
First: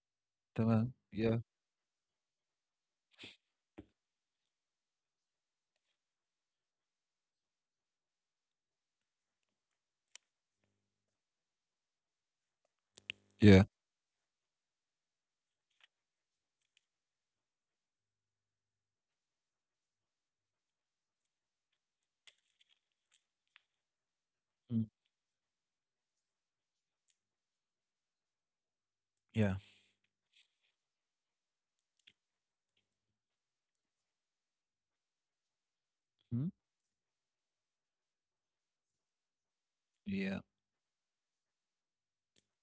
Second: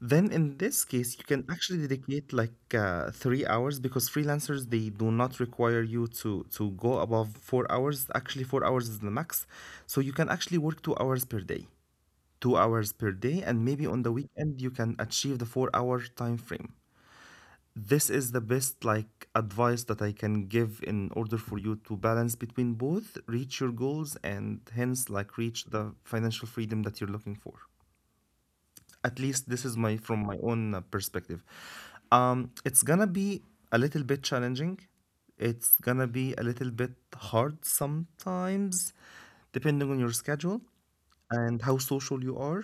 S2: Then in this
S1: Tamam.
S2: case, you
S1: Yeah.
S2: can actually dedicate like 3 hours, because freelancers they do not require you to go above 4 hours. Actually, 4 hours is the max. So you can actually work 2 hours per day, 2 hours per day, and
S1: Yeah.
S2: maybe on the weekend you can achieve the 4 hour time frame. This is the best like advice that I can give in order for you to balance between both, reach your goals, and
S1: Mm.
S2: hence like reach the financial freedom that you're looking for. At least
S1: Yeah.
S2: this is my, from my own perspective. Um, it's gonna be a little bit challenging, it's gonna be a
S1: Mm.
S2: little bit hard sometimes depending on your
S1: Yeah.
S2: schedule and how social you are.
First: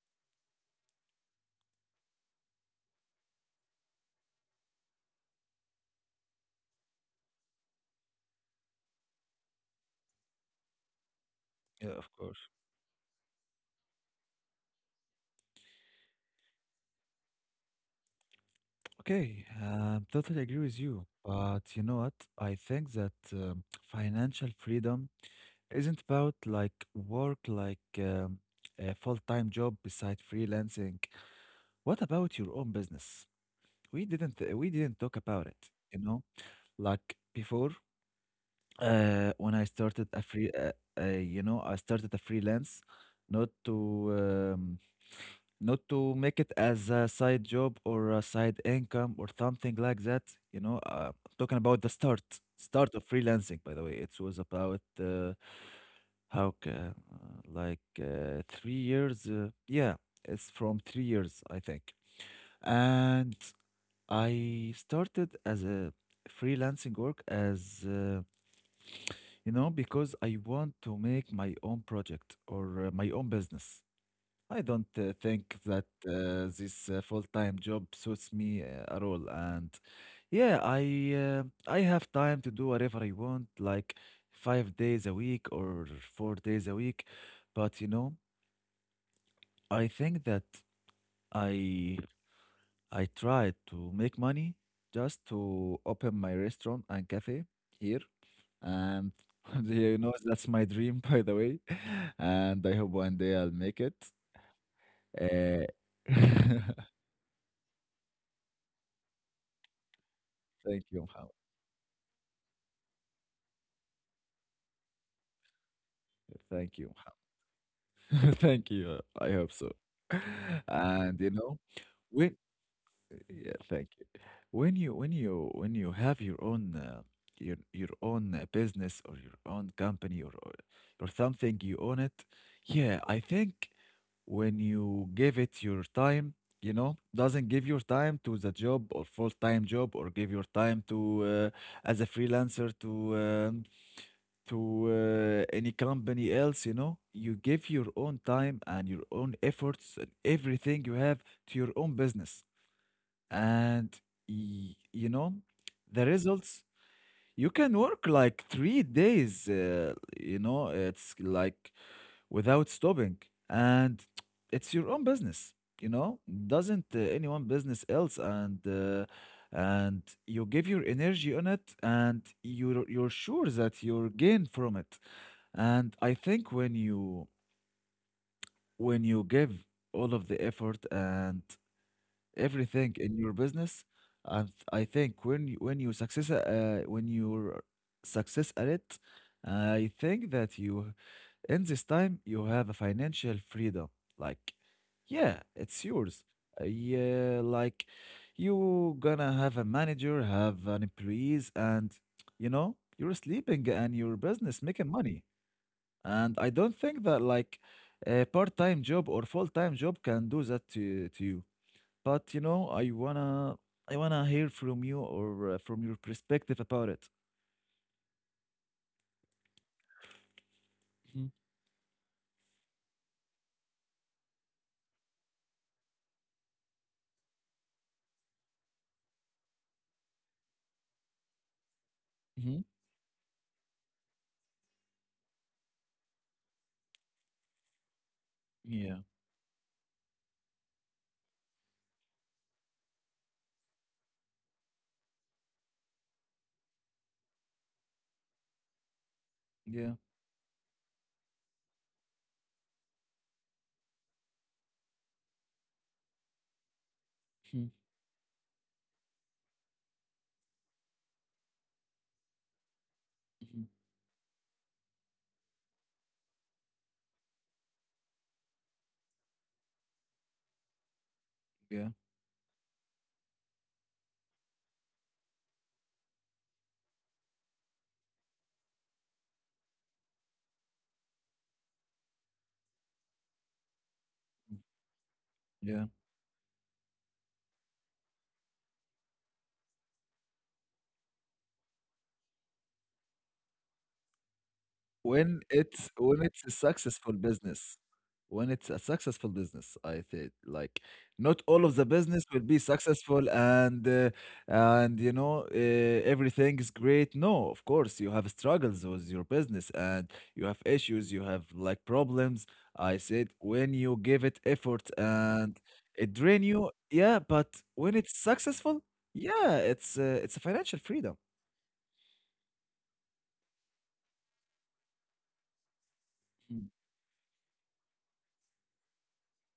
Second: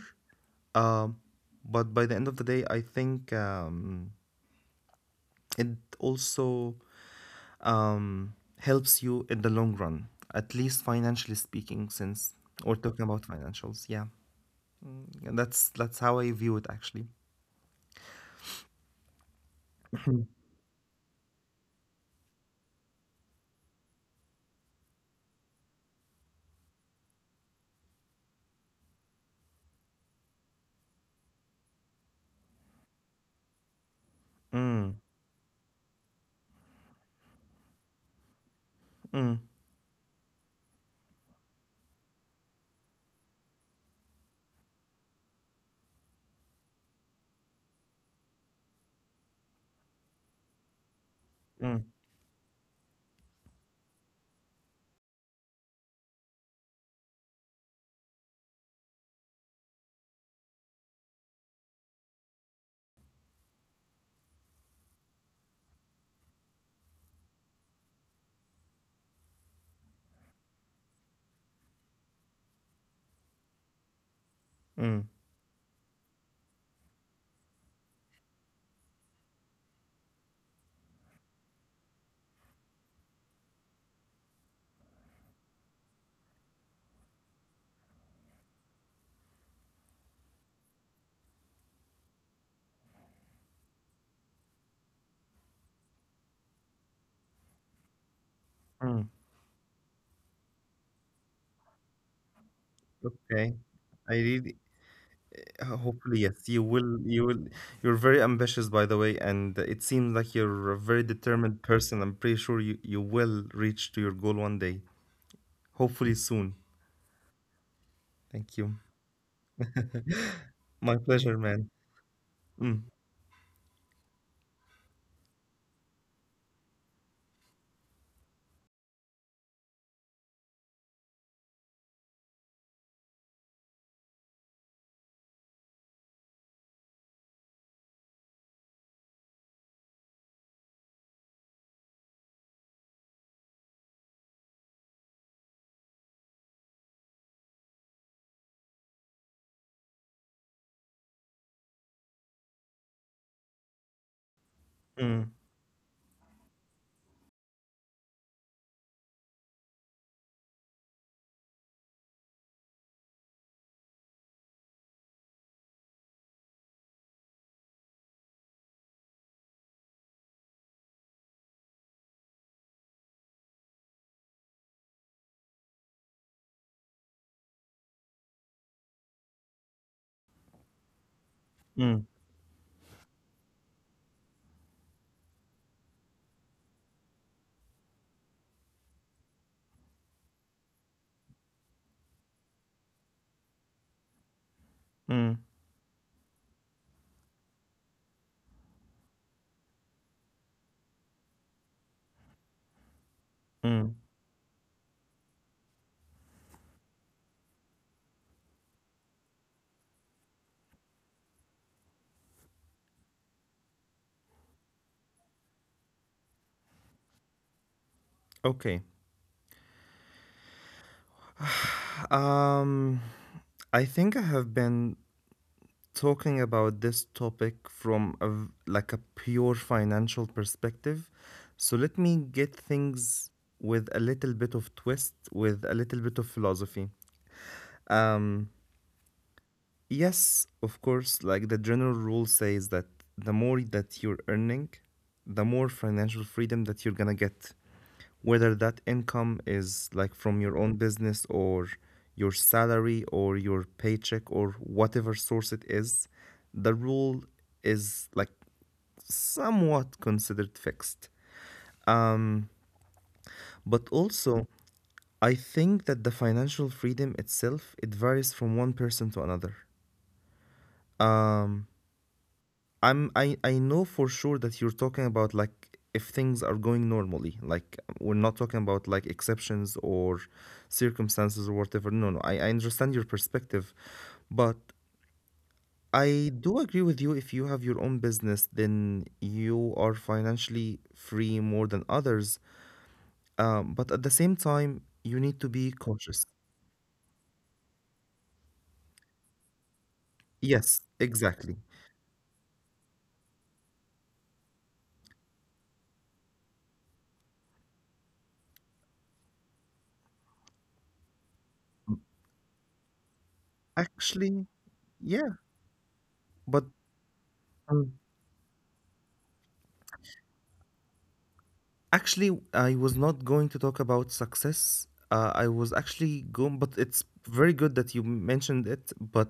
S2: Um, but by the end of the day, I think, it also, um helps you in the long run, at least financially speaking,
S1: Yeah, of
S2: since
S1: course.
S2: we're talking about financials, yeah. Yeah, that's how I view it actually.
S1: Okay. Totally agree with you. But you know what? I think that financial freedom isn't about like work like a full-time job beside freelancing. What about your own business? We didn't we
S2: Mm,
S1: didn't talk about it, you know? Like before,
S2: mm.
S1: when I started a free, I started a freelance, not to um, not to make it as a side job or a side income or something like that. You know, talking
S2: Mm.
S1: about the start of freelancing. By the way, it was about how ca- like 3 years. Yeah, it's from 3 years, I think. And I started as a freelancing work as. You know, because I want to make my own project or my own business. I don't
S2: Mm,
S1: think that this full-time job suits me at all. And yeah, I have time to do whatever I want, like 5 days a week or 4 days a week. But you know, I think that I I tried to make money just to open my restaurant and cafe here
S2: mm,
S1: and you know that's my dream, by the way, and I hope one day I'll
S2: okay.
S1: make it.
S2: I really
S1: Uh,
S2: hopefully yes, you will, you will. You're very ambitious, by the way, and it seems like you're a
S1: thank you,
S2: very
S1: Muhammad.
S2: determined person. I'm pretty sure you will reach to your goal one day. Hopefully soon.
S1: Thank you, Muhammad.
S2: Thank
S1: Thank
S2: you.
S1: you. I hope so.
S2: My
S1: And you
S2: pleasure,
S1: know,
S2: man.
S1: we.
S2: Mm,
S1: Yeah, thank you. When you have your own your own business or your own company, or something you own it, yeah, I think, when you give it your time, you know, doesn't give your time to the job or full-time job or give your time to as a freelancer to any company else, you know, you give your own time and your own efforts and everything you have to your own business. And you
S2: mm,
S1: know, the results, you can work like 3 days, you know, it's like without stopping, and it's your own business, you know, doesn't anyone business else, and you give your energy on it, and you're sure that you'll gain from it. And I think when you, give all of the effort and
S2: mm,
S1: everything in your business. And I think when you success when you're success at it, I think that you, in this time, you have a financial freedom. Like, yeah,
S2: mm,
S1: it's yours. Yeah, like you gonna have a manager, have an employees, and you know you're sleeping and
S2: mm.
S1: your business making money. And I don't think that like a part-time job or full-time job can do that to, you. But you know, I wanna hear from you or from your perspective about it.
S2: Okay.
S1: Hmm.
S2: Um, I think I have been talking about this topic from like a pure financial perspective. So let me get
S1: Hmm.
S2: things with a little bit of twist, with a little bit of philosophy. Um,
S1: Yeah.
S2: Yes, of course. Like the general rule says that the more that you're earning, the more financial freedom that you're gonna get. Whether that income
S1: Yeah.
S2: is like from your own business or your salary or your paycheck or whatever source it is, the rule
S1: Hmm.
S2: is like somewhat considered fixed.
S1: Hmm.
S2: But also, I think that the financial freedom itself, it varies from one person to another.
S1: Yeah.
S2: Um, I know for sure that you're talking about like if things are going normally, like we're not talking about like exceptions or circumstances or whatever. No, no, I understand your perspective,
S1: Mm,
S2: but
S1: yeah.
S2: I do agree with you. If you have your own business, then you are financially free more than others. But at the same time,
S1: When
S2: you need
S1: it's,
S2: to be
S1: a
S2: cautious.
S1: successful business, when it's a successful business, I think like
S2: Yes,
S1: not all of the
S2: exactly.
S1: business will be successful, and and you know uh, everything is great. No, of course you have struggles with your business, and you have issues, you have like problems. I said when you give it effort
S2: Actually,
S1: and
S2: yeah,
S1: it drain you,
S2: but
S1: yeah. But when it's successful, yeah, it's a financial freedom.
S2: Actually, I was not going to talk about success. I was actually
S1: Mm.
S2: going, but it's very good that you mentioned it. But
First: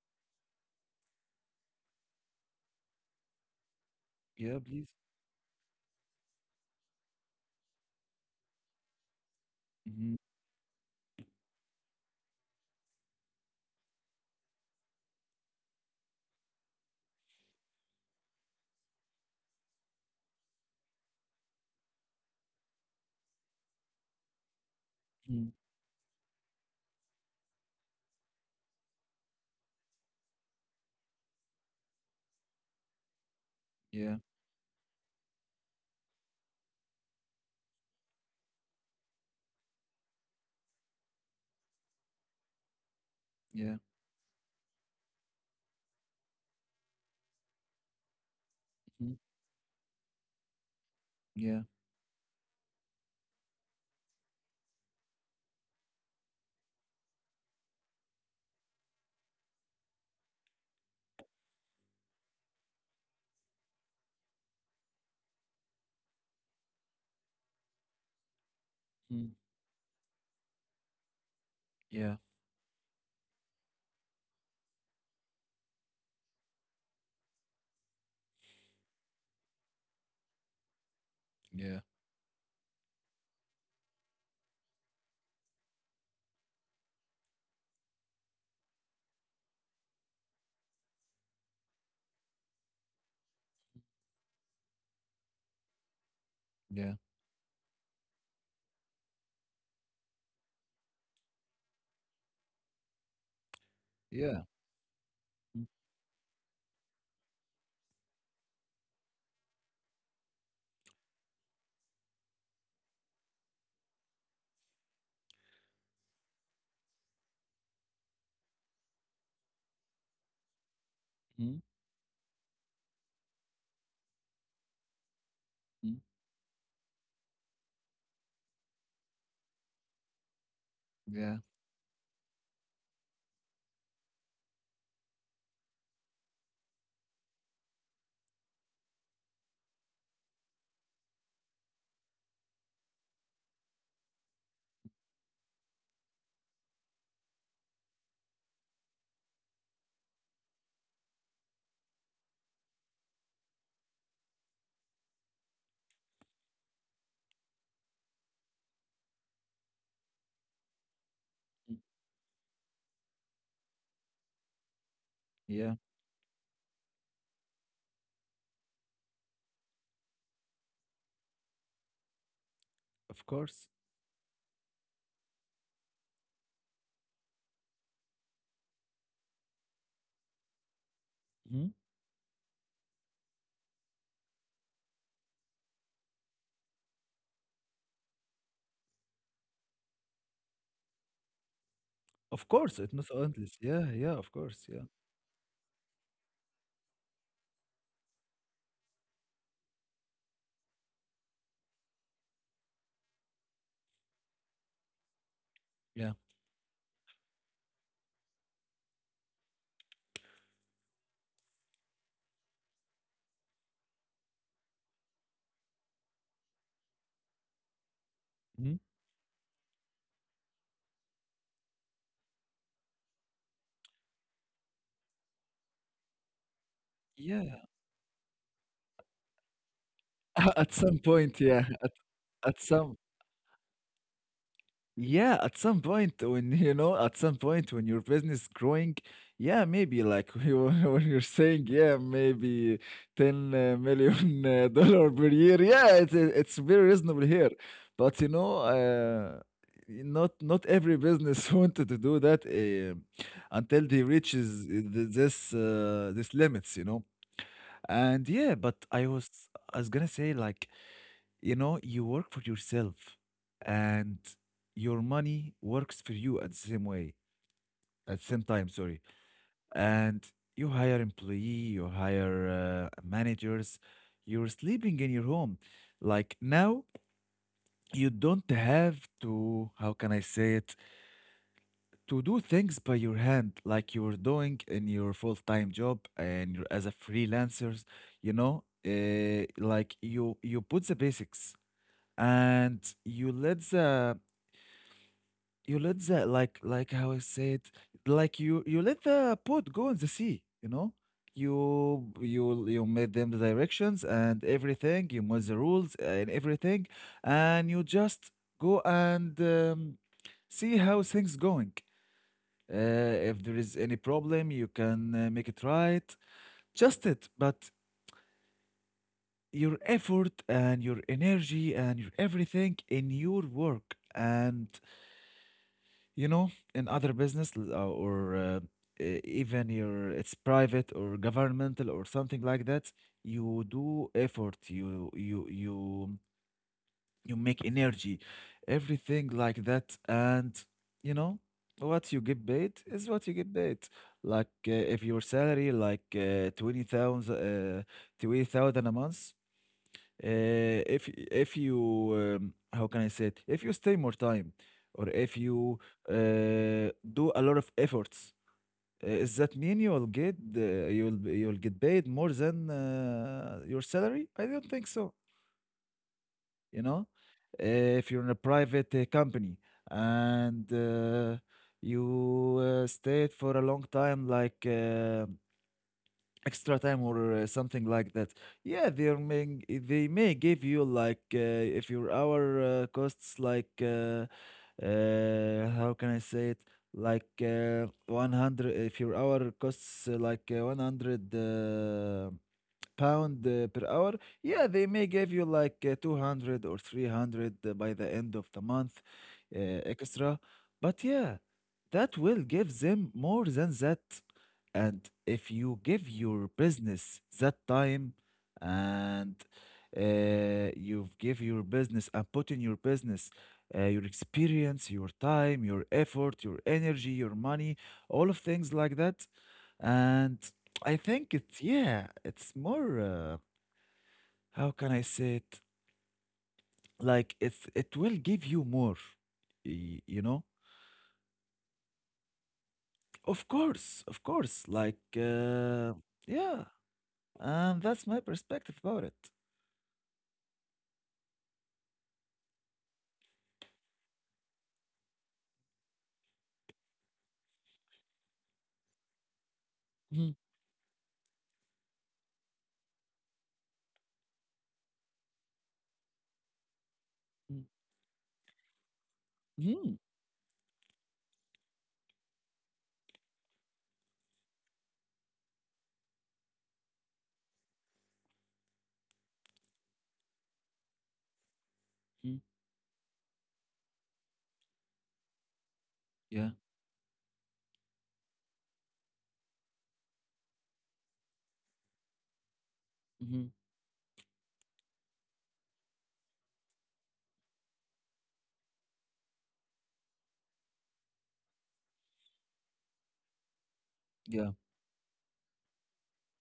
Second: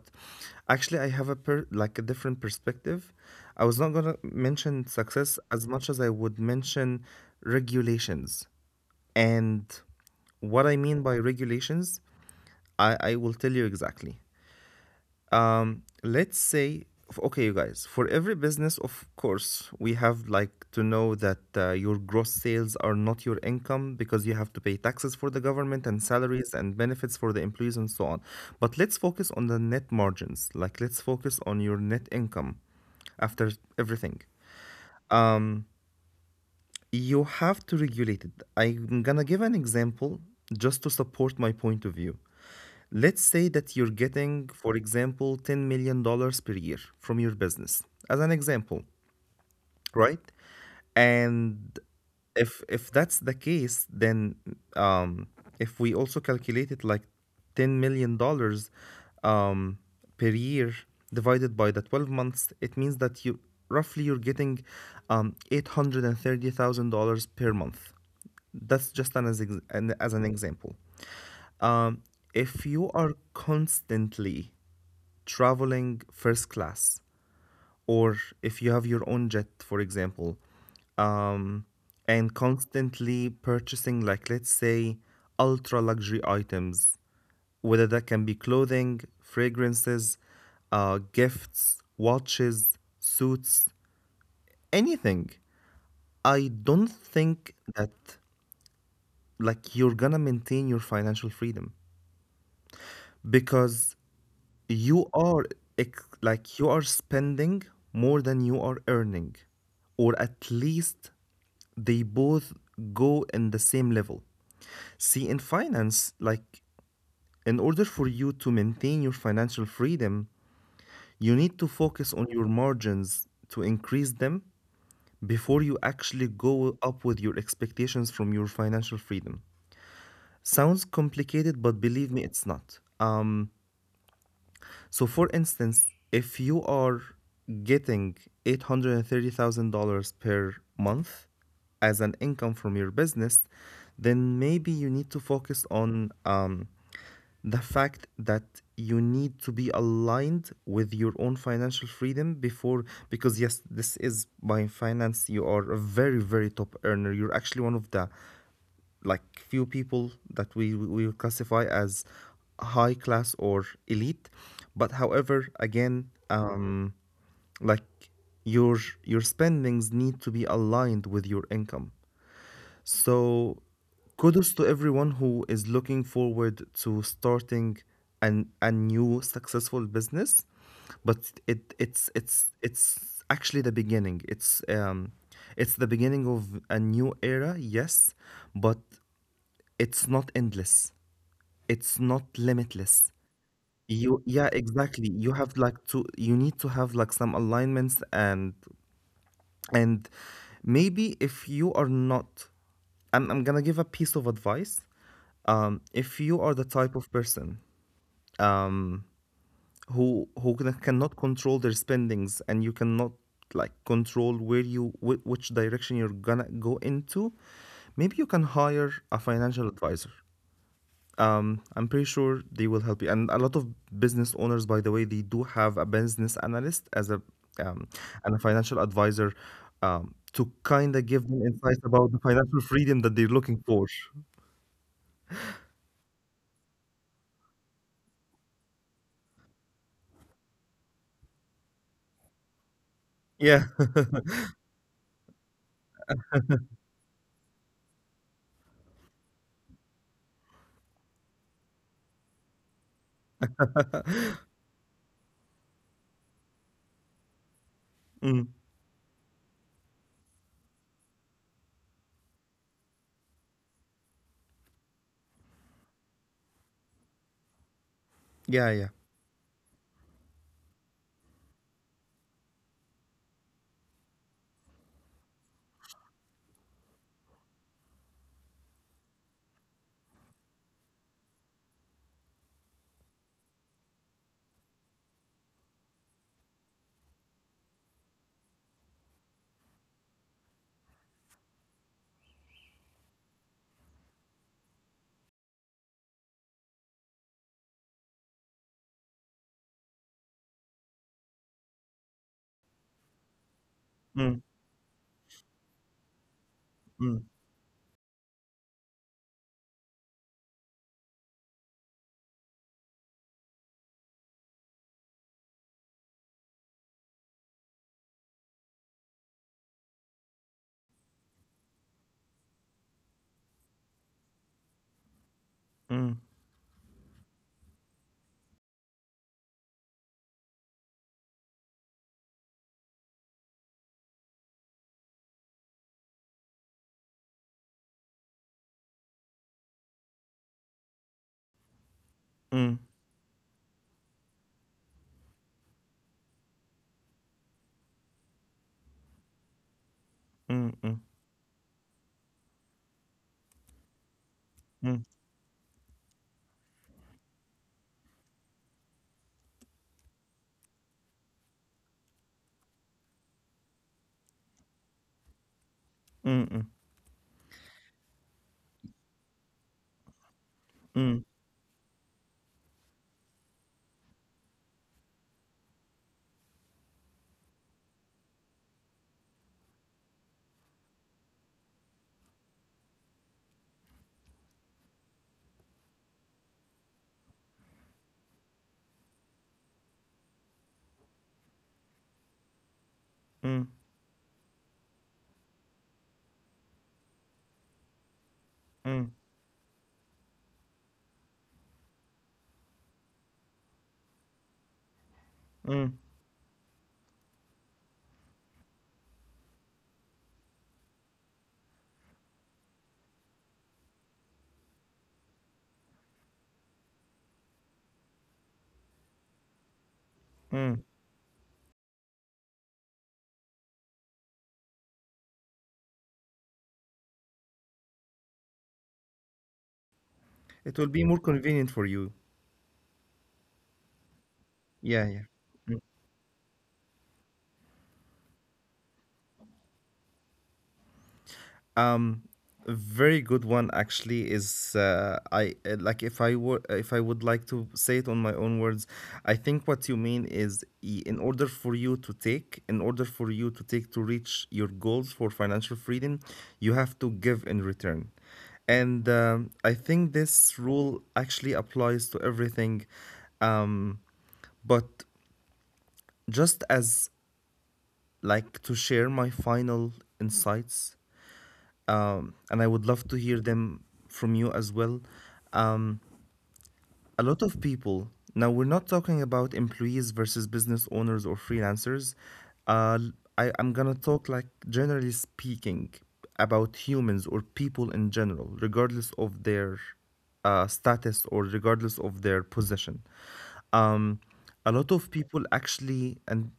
S2: actually, I have a like a different perspective. I was not gonna
S1: Yeah,
S2: mention
S1: please.
S2: success as much as I would mention regulations. And
S1: Mhm.
S2: what I mean by regulations, I will tell you exactly. Let's say okay, you guys, for every business, of course, we have like to know that your gross sales are not your income because you have to pay taxes for the
S1: Mhm.
S2: government and salaries and benefits for the employees and so on. But let's focus on the net margins, like let's focus on your net income after everything.
S1: Yeah,
S2: You have to regulate it. I'm gonna give an example just to support my point of view. Let's say that
S1: yeah.
S2: you're getting, for example, $10 million per year from your business, as an example,
S1: Mm,
S2: right? And
S1: yeah,
S2: if that's the case, then um, if we also calculate it like $10 million um, per year divided by the 12 months, it means that you roughly you're getting $830,000 per month. That's just an, as,
S1: mm,
S2: ex- an, as an example. Um,
S1: yeah,
S2: if you are constantly traveling first class, or if you have your own jet, for example, um,
S1: yeah,
S2: and constantly purchasing, like, let's say, ultra luxury items, whether that can be clothing, fragrances, gifts, watches, suits, anything, I don't
S1: yeah,
S2: think that, like, you're gonna maintain your financial freedom because
S1: yeah,
S2: you are
S1: mm,
S2: like you are spending more than you are earning, or at least they both go in the same level. See, in finance, like, in order for you to maintain your financial freedom, you need to
S1: mm,
S2: focus on your margins to increase them before you
S1: mm,
S2: actually go up with your expectations from your financial freedom. Sounds
S1: yeah,
S2: complicated, but believe me, it's not. So, for instance, if you are getting $830,000 per month as an income from your business, then maybe you need to focus on the fact that you need to be aligned with your own financial freedom before, because yes, this is by finance, you are a very, very top earner. You're actually one of the like few people that we would classify
S1: mm,
S2: as high class or elite. But however,
S1: yeah,
S2: again, like, your spendings need to be aligned with your income.
S1: of
S2: So
S1: course.
S2: kudos to everyone who is looking forward to starting an a new successful business, but it
S1: Mhm.
S2: it's it's it's actually the beginning. It's the beginning of a new era, yes, but it's not endless. It's not
S1: Of course,
S2: limitless.
S1: it's not endless. Yeah,
S2: You
S1: yeah,
S2: Yeah,
S1: of course. Yeah,
S2: exactly. You have like to you need to have like some alignments. And and maybe, if you are not, I'm gonna give a piece of advice. If
S1: yeah,
S2: you are the type of person um who cannot control their spendings, and you cannot like control where you which direction you're gonna go into, maybe you can hire
S1: mhm,
S2: a financial advisor. I'm pretty sure they will help you. And a lot of business owners, by the way, they do have a business analyst as a
S1: yeah.
S2: um, and a financial advisor, to
S1: At
S2: kind of
S1: some
S2: give them
S1: point,
S2: insights
S1: yeah,
S2: about the financial
S1: at
S2: freedom that
S1: some.
S2: they're looking for.
S1: Yeah, at some point when you know, at some point when your business growing, yeah, maybe like you when you're saying, yeah, maybe
S2: Yeah.
S1: ten million dollar per year, yeah, it's very reasonable here. But you know, not every business wanted to do that until they reaches this limits, you know.
S2: Mm.
S1: And yeah, but I was gonna say, like you know, you work for yourself and your money works for you at the same way, at the same
S2: Yeah,
S1: time,
S2: yeah.
S1: sorry. And you hire employee, you hire managers, you're sleeping in your home. Like now, you don't have to, how can I say it, to do things by your hand like you were doing in your full-time job, and you're as a freelancers, you know, like you put the basics, and you let the like how I said like you let the boat go in the sea. You know, you made them the directions
S2: Mm,
S1: and everything, you made the rules and everything.
S2: mm,
S1: And you just go and see how things going. If there is any problem, you can make it right, just it. But your effort and your energy and your everything in your work, and
S2: mm,
S1: you know, in other business even your, it's private or governmental or something like that, you do effort, you make energy, everything like that, and you know what you get
S2: mm,
S1: paid is what you get paid. Like if your salary like 20,000 20,000 a month,
S2: mm, mm,
S1: if you how can I say it? If you stay more time,
S2: mm, mm,
S1: or if you do a lot of efforts, does that mean you will get you'll get paid more than your salary? I don't think so.
S2: mm,
S1: You know, if you're in a private company, and
S2: mm,
S1: you stayed for a long time, like. Extra time or something like that, yeah, they may give you like, if your hour costs like, how can I say it, like 100, if your hour costs like 100
S2: mm,
S1: pound per hour, yeah, they may give you like 200 or 300 by the end of the
S2: mm,
S1: month, uh, extra. But yeah, that will give them more than that. And if
S2: mm,
S1: you give your business that time, and you give your business and put in your business your experience, your time, your effort, your energy, your money, all of things like that. And
S2: mm.
S1: I think it's, yeah, it's more, how can I say it? Like it will give you more, you know?
S2: It will be more convenient for you.
S1: Of course, of course.
S2: Yeah,
S1: Like
S2: yeah.
S1: yeah, and that's my perspective about it.
S2: Um, a very good one actually is I like if I were if I would like to say it on my own words, I think what you mean
S1: Mhm.
S2: is in order for you to take, in order for you to take to reach your goals for financial freedom, you have to give in
S1: Mhm.
S2: return. And I
S1: Mhm.
S2: think this rule actually applies to everything. Um, but just as like to share my final insights,
S1: Mhm.
S2: and I would love to hear them from you as well.
S1: Yeah.
S2: A lot of people, now we're not talking about employees versus business owners or freelancers. Uh, I,
S1: Mhm.
S2: I'm gonna talk like generally speaking about humans or people in general, regardless of their status, or regardless of their position. Um,
S1: Yeah.
S2: a lot of people actually, and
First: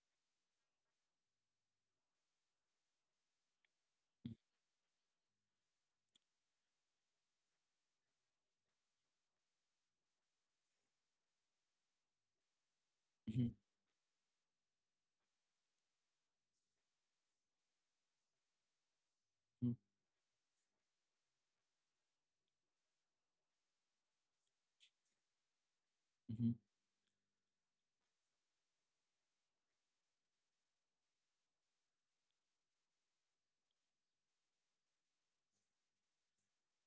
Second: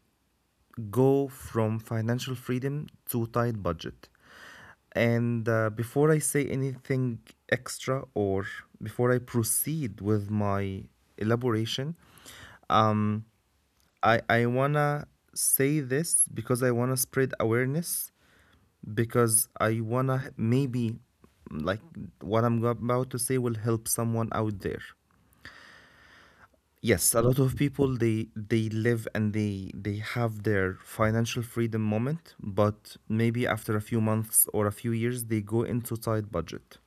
S2: go from financial freedom to tight budget. And before I say anything extra, or before I proceed with my elaboration, um,
S1: Mhm.
S2: I want to say this because I want to spread awareness, because
S1: Mhm.
S2: I want to maybe, like, what I'm about to say will help someone out there.
S1: Mhm.
S2: Yes, a lot of people, they live and they have their financial freedom moment, but maybe after a few months or a few years they go into tight budget.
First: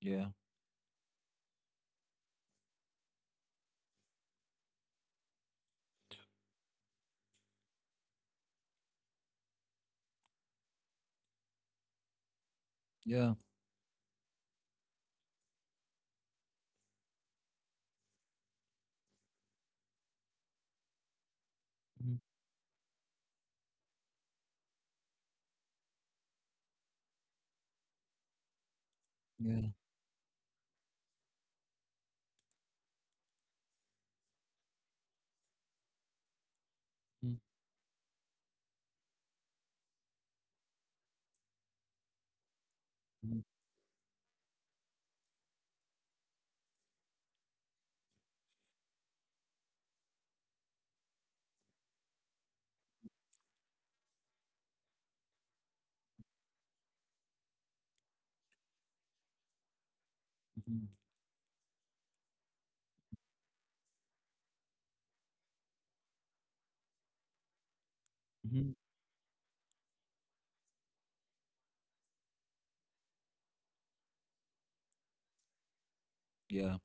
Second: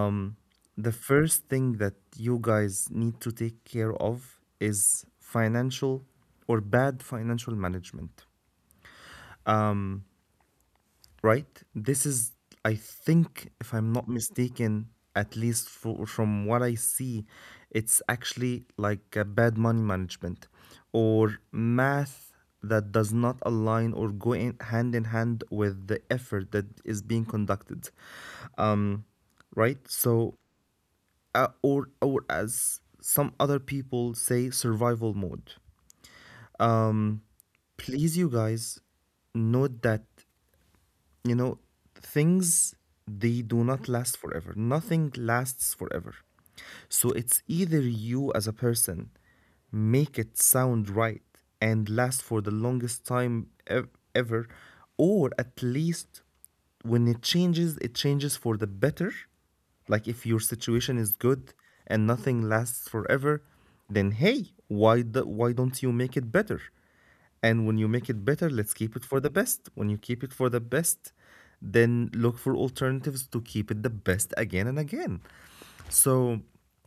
S1: Yeah.
S2: the first thing that you guys need to take care of is financial or bad financial management. Right? This is, I
S1: Yeah.
S2: think, if I'm not mistaken, at least from what I see, it's actually like a bad money management or
S1: Mhm.
S2: math that does not align or go in hand with the effort that is being conducted. Um,
S1: Yeah.
S2: right? So, or as some other people say, survival mode. Um,
S1: Mhm.
S2: please, you guys, note that, you know, things,
S1: Mhm.
S2: they do not last forever. Nothing lasts forever. So it's either you as a person make it sound right and last for the longest time ever, or at least when it changes for the better. Like, if your
S1: Mhm.
S2: situation is good and nothing lasts forever, then hey, why don't you make it better? And when you make it better, let's
S1: Mhm.
S2: keep it for the best. When you keep it for the best, then look for alternatives to keep it the best again and again. So
S1: Yeah.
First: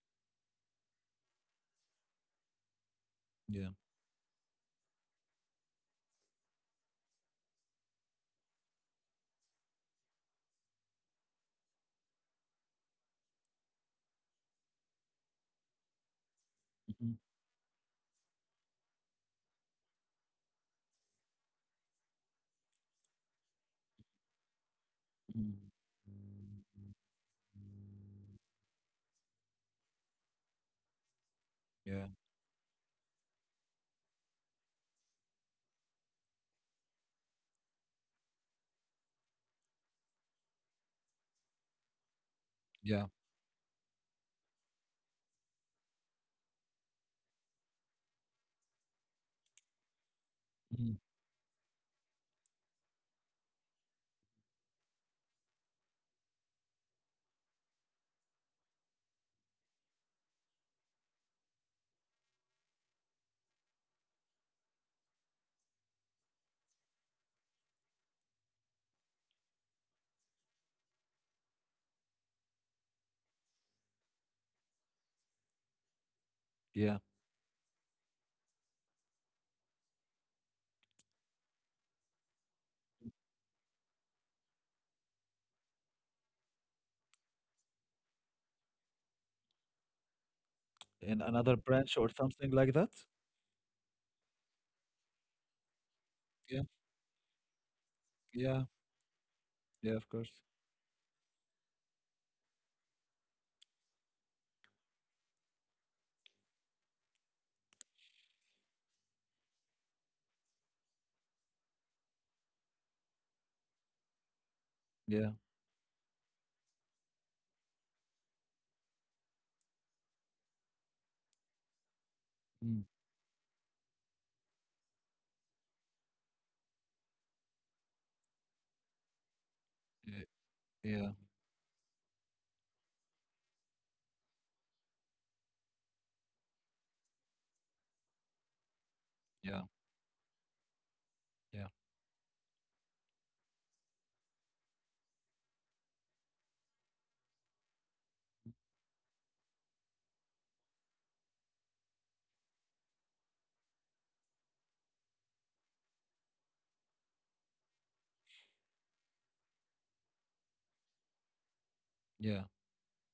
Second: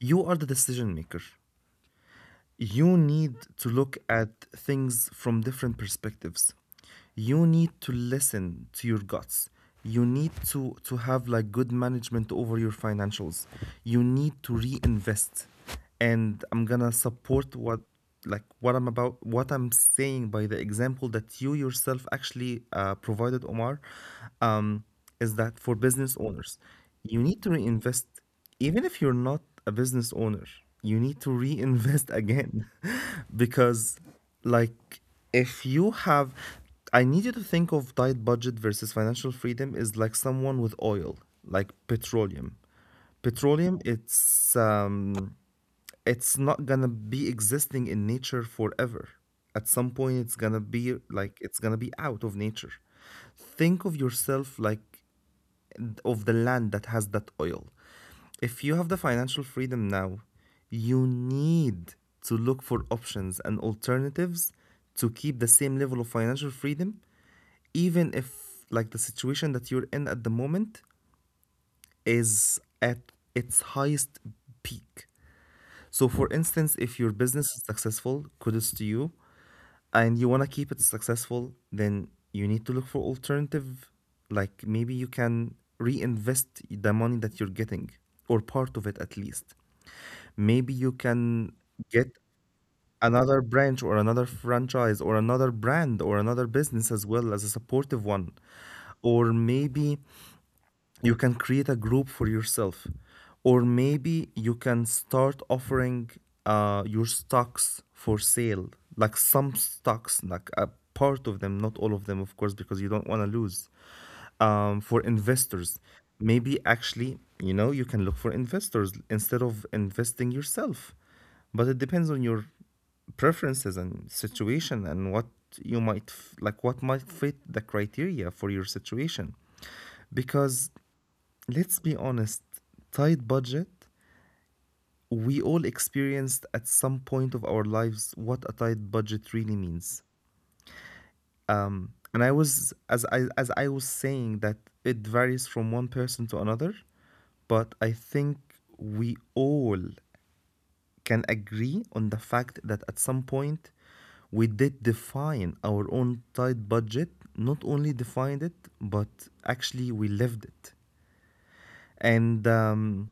S2: you are the decision maker. You need to
S1: Yeah.
S2: look at things from different perspectives. You need to listen to your guts. You need to have like good management over your financials. You need to reinvest. And I'm gonna
S1: Mhm.
S2: support what like what I'm about what I'm saying by the example that you yourself actually provided, Omar. um, is
S1: Mhm.
S2: that for business owners, you need to reinvest. Even if you're not a business owner, you need to
S1: Yeah.
S2: reinvest again. Because, like, if you have, I need you to think of diet budget versus financial freedom is like someone with oil, like petroleum.
S1: Yeah.
S2: Petroleum, it's not gonna be existing in nature forever. At some point, it's gonna be
S1: Mhm.
S2: out of nature. Think of yourself like of the land that has that oil. If you have the financial freedom now, you need to look for options and alternatives to keep the same level of financial freedom, even if like the situation that you're in at the moment is at its highest peak. So, for instance, if
S1: Yeah.
S2: your business is successful, kudos to you, and you want to keep it successful, then you need to look for alternative. Like, maybe you can reinvest the money that you're getting, or part of it at least. Maybe you
S1: In another
S2: can
S1: branch or
S2: get
S1: something like that?
S2: another branch or another franchise or another brand or another
S1: Yeah.
S2: business as well as a supportive one.
S1: Yeah.
S2: Or
S1: Yeah, of
S2: maybe
S1: course.
S2: you can create a group for yourself, or maybe you can start offering your stocks for sale, like some stocks, like a part of them, not all of them of course, because you don't want to lose. For
S1: Yeah.
S2: investors, maybe, actually, you know, you can look for investors instead of investing yourself. But it depends on your
S1: Mm.
S2: preferences and situation, and what you might f- like what might fit the criteria for your situation.
S1: Yeah.
S2: Because
S1: Yeah.
S2: let's be honest, tight budget, we all experienced at some point of our lives what a tight budget really
S1: Yeah.
S2: means.
S1: Yeah.
S2: And I was, as I was saying, that it varies from one person to another, but I think we all can agree on the fact that at some point we did define our own tight budget, not only defined it, but actually we lived it.
S1: Yeah.
S2: And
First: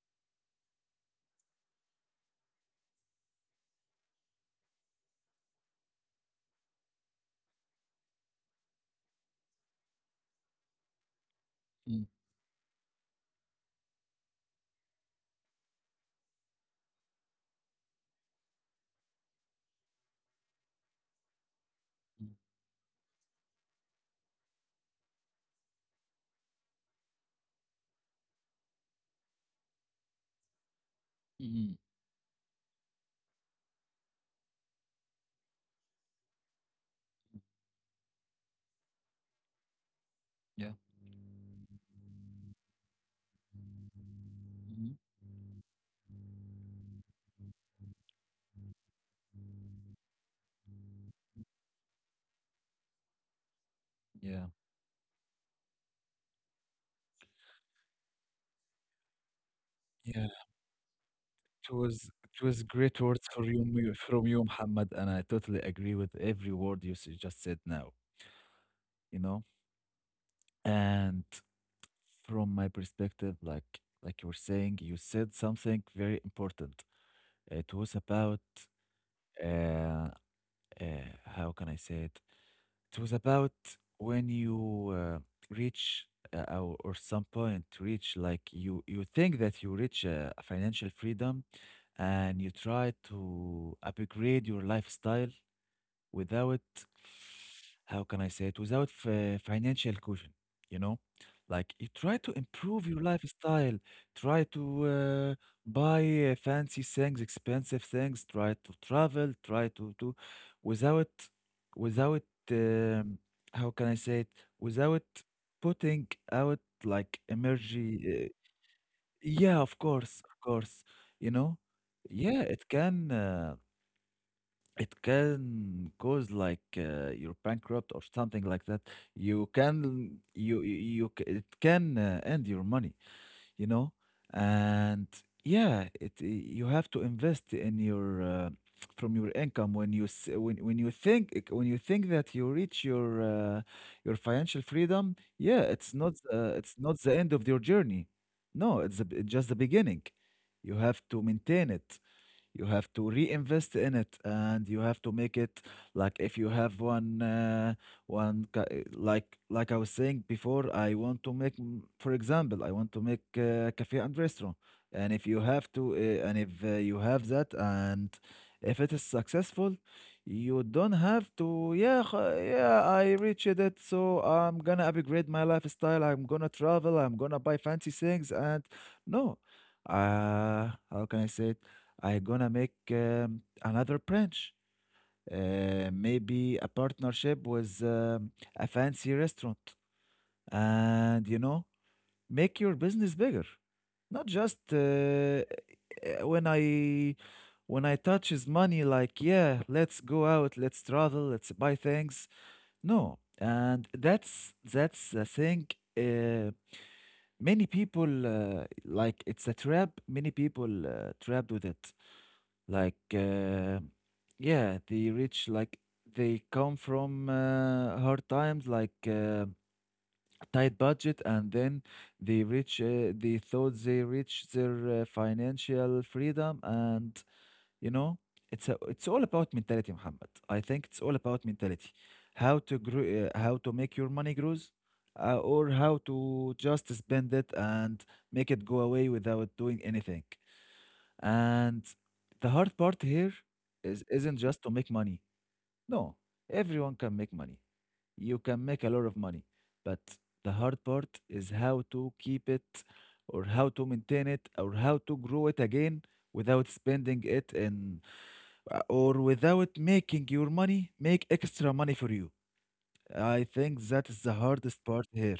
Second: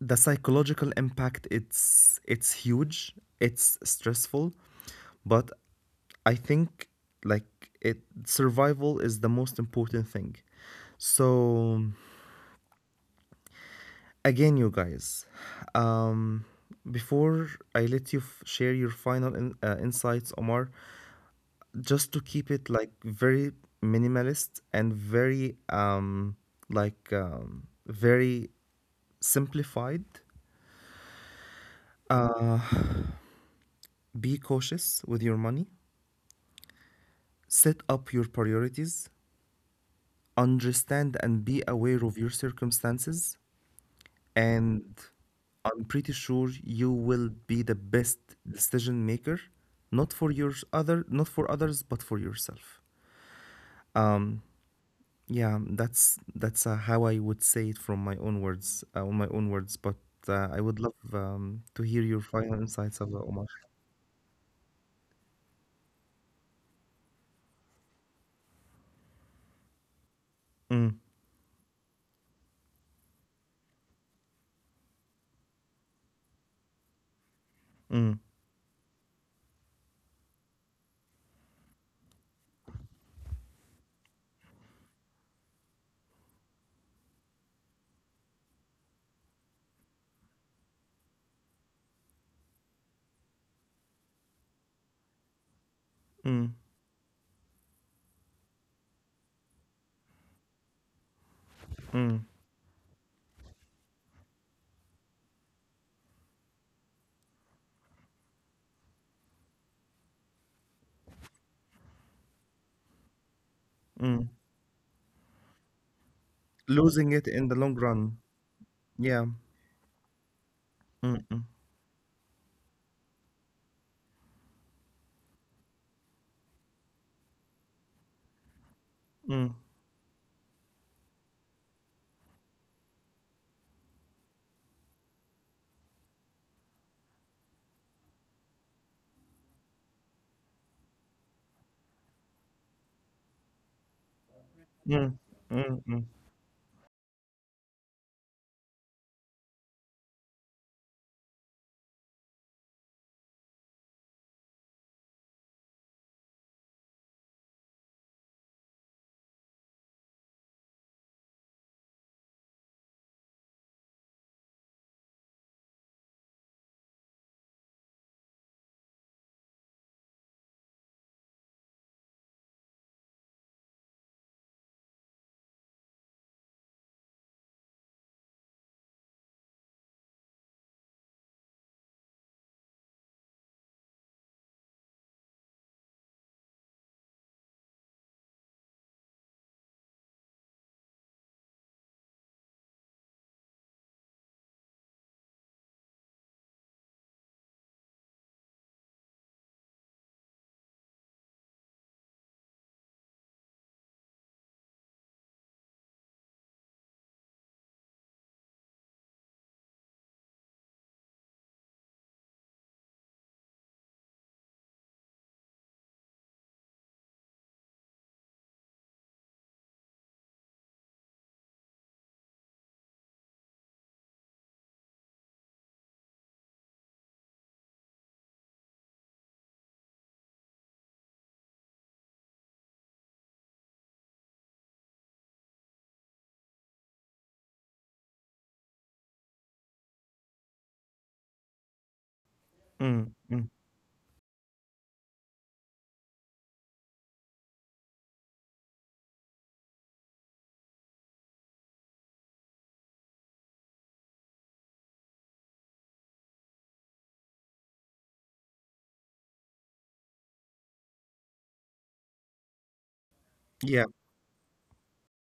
S2: the psychological impact, it's huge, it's stressful, but I think, like, it survival is the most important thing. So
S1: Mm.
S2: again, you guys, um before I let you share your final insights, Omar, just to
S1: Mm.
S2: keep it like very minimalist and very very simplified,
S1: Mm.
S2: be cautious with your money, set up your priorities,
S1: Yeah.
S2: understand and be aware of your circumstances, and
S1: Mhm.
S2: I'm pretty sure you will be the best decision maker, not for your other, not for others, but for yourself.
S1: Yeah.
S2: Yeah, that's how I would say it from my own words, on my own words. But
S1: Yeah.
S2: I would love
S1: It
S2: to hear
S1: was
S2: your
S1: it
S2: final
S1: was
S2: insights
S1: great
S2: of that,
S1: words for
S2: Omar.
S1: you, from you, Muhammad, and I totally agree with every word just said now. You know,
S2: Mm,
S1: and from my perspective, like you were saying, you said something very important. It was about uh, uh how can I say it? It was about when you reach or some point reach like you think that you reach financial freedom, and you try to upgrade your lifestyle
S2: mm,
S1: without, how can I say it, without financial cushion, you know? Like you try
S2: mm,
S1: to improve your lifestyle, try to uh, buy fancy things, expensive things, try to travel, try to do without, without, um, how can I say
S2: mm.
S1: it, without putting out
S2: Losing
S1: like
S2: it in the long run.
S1: energy. Uh,
S2: Yeah.
S1: yeah, of course, you
S2: Mm,
S1: know? Yeah, it can. It can cause like you're bankrupt or something like that. You
S2: mm,
S1: can you you you c- It can end your money, you know. And yeah, it you have to invest in your from your income when when you think when you think that you reach your financial
S2: mm,
S1: freedom. Yeah,
S2: mm, mm,
S1: it's not the end of your journey. No, it's just the beginning. You have to maintain it. You have to reinvest in it, and you have to make it like if you have one, one like I was saying before. I want to make, mm, for example, I want to make a cafe and restaurant. And if you have to, and if you have that, and if it is successful, you don't have to. Yeah, yeah, I reached it, so I'm gonna upgrade my lifestyle. I'm gonna travel. I'm gonna buy fancy things, and no, how can I say it? I gonna make another branch, maybe a partnership with a fancy restaurant, and you know, make your business bigger. Not just when I touch his money, like yeah, let's go out, let's travel, let's buy things. No, and that's the thing. Uh, Many people like it's a trap. Many people trapped with it. Like, yeah, the rich, like, they come from hard times, like tight budget, and then they reach, they thought they reached their financial freedom, and you know, it's all about mentality, Muhammad. I think it's all about mentality, how to grow, how to make your money grows, or how to just spend it and make it go away without doing anything. And the hard part
S2: mm,
S1: here
S2: mm.
S1: is isn't just to make money. No, everyone can make money. You can make a lot of money, but the hard part is how to keep it or how to maintain it or how to grow it again without spending it in or without making your money make extra money for you. I think
S2: Yeah,
S1: that is the hardest part here.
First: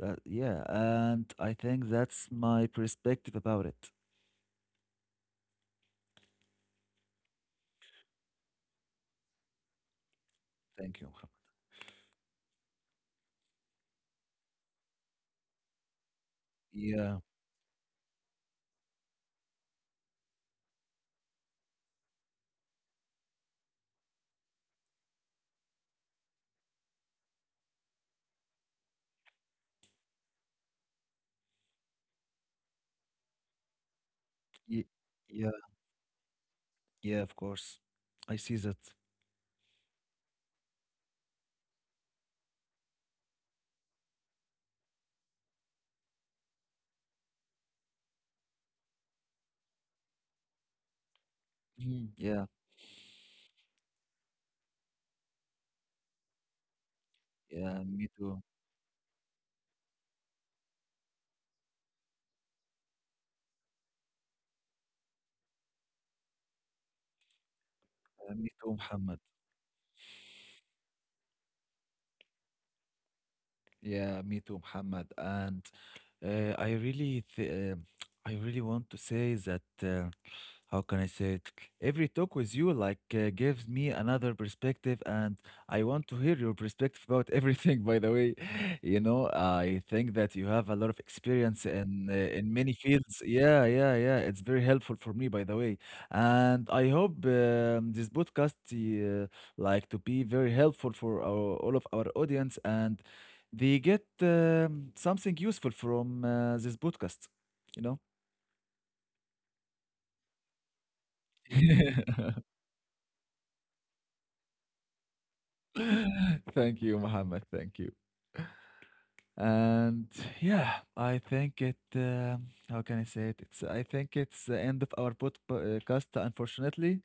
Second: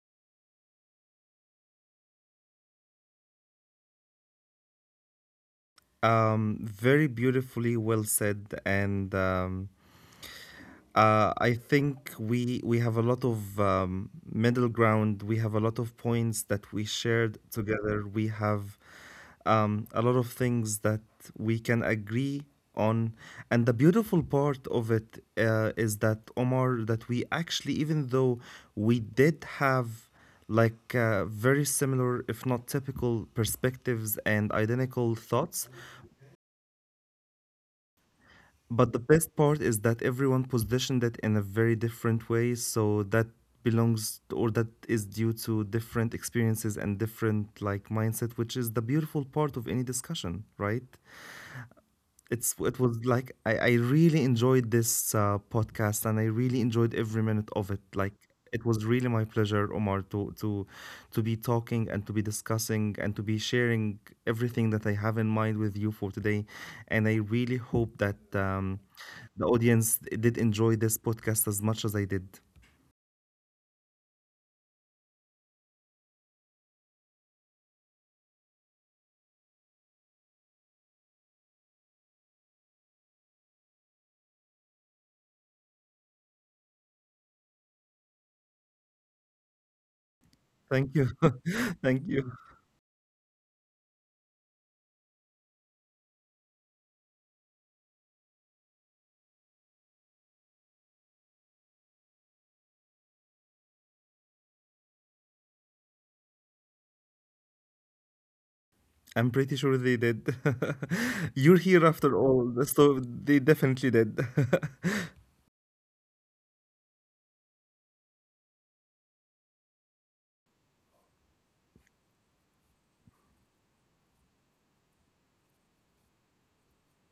S1: Yeah, and I think that's my perspective about it.
S2: very beautifully well said. And
S1: Thank you, Muhammad.
S2: I think we have a lot of middle ground. We have a lot of points that we
S1: Yeah.
S2: shared together. We have a lot of things that we can agree on, and the beautiful part of it, is that, Omar, that we actually, even though we did have like very similar, if not typical, perspectives and
S1: ye-
S2: identical
S1: Yeah.
S2: thoughts.
S1: Yeah, of course. I see that.
S2: But the best part is that everyone positioned it in a very different way, so that belongs or that is due to different experiences and different like mindset, which is the beautiful part of any discussion, right?
S1: Mhm. Yeah,
S2: it's It was like, I really enjoyed this podcast, and I really enjoyed every minute of it.
S1: yeah, me
S2: Like,
S1: too.
S2: it was really my pleasure, Omar, to be talking and to be discussing and to be sharing everything that I have in mind with you for today. And I really hope that
S1: Me too, Muhammad.
S2: the audience did enjoy this podcast as much as I did.
S1: Yeah, me too, Muhammad. And I really, I really want to say that. How can I say it? Every talk with you like gives me another perspective, and I want to hear your perspective about everything. By the way, you know, I think that you have a lot
S2: Thank
S1: of
S2: you.
S1: experience
S2: Thank you.
S1: in many fields. Yeah, yeah, yeah. It's very helpful for me, by the way, and I hope this podcast like to be very helpful for our, all of our audience, and they get something useful from this podcast. You know.
S2: I'm pretty sure they did. You're here after all, so they definitely did.
S1: Thank you, Mohammed. Thank you. And yeah, I think it. How can I say it? It's. I think it's the end of our podcast, unfortunately.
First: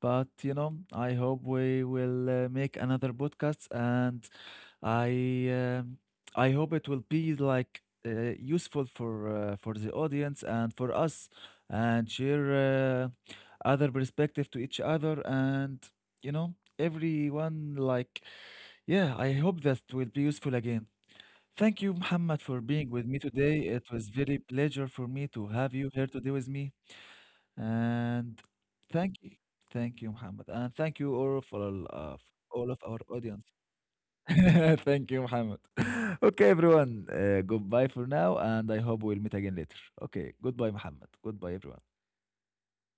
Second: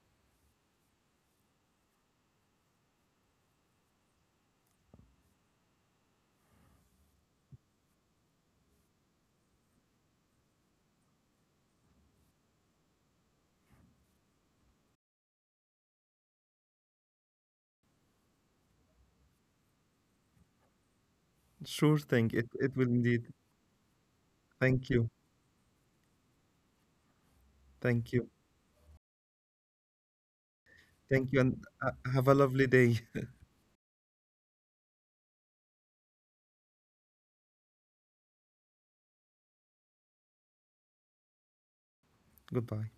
S1: But you know, I hope we will make another podcast, and I. um I hope it will be like useful for the audience and for us, and share uh, other perspective to each other, and you know, everyone like yeah, I hope that will be useful again. Thank you,
S2: Sure thing.
S1: Muhammad,
S2: It
S1: for
S2: it
S1: being
S2: will
S1: with me
S2: indeed.
S1: today. It was very pleasure
S2: Thank
S1: for
S2: you.
S1: me to have you here today with me.
S2: Thank you.
S1: And thank you. Thank you, Muhammad. And thank you
S2: Thank you,
S1: all for
S2: and have a lovely
S1: all of our
S2: day.
S1: audience. Thank you, Muhammad. Okay, everyone. Goodbye for now, and I hope we'll meet again later. Okay, goodbye, Muhammad. Goodbye, everyone.
S2: Goodbye.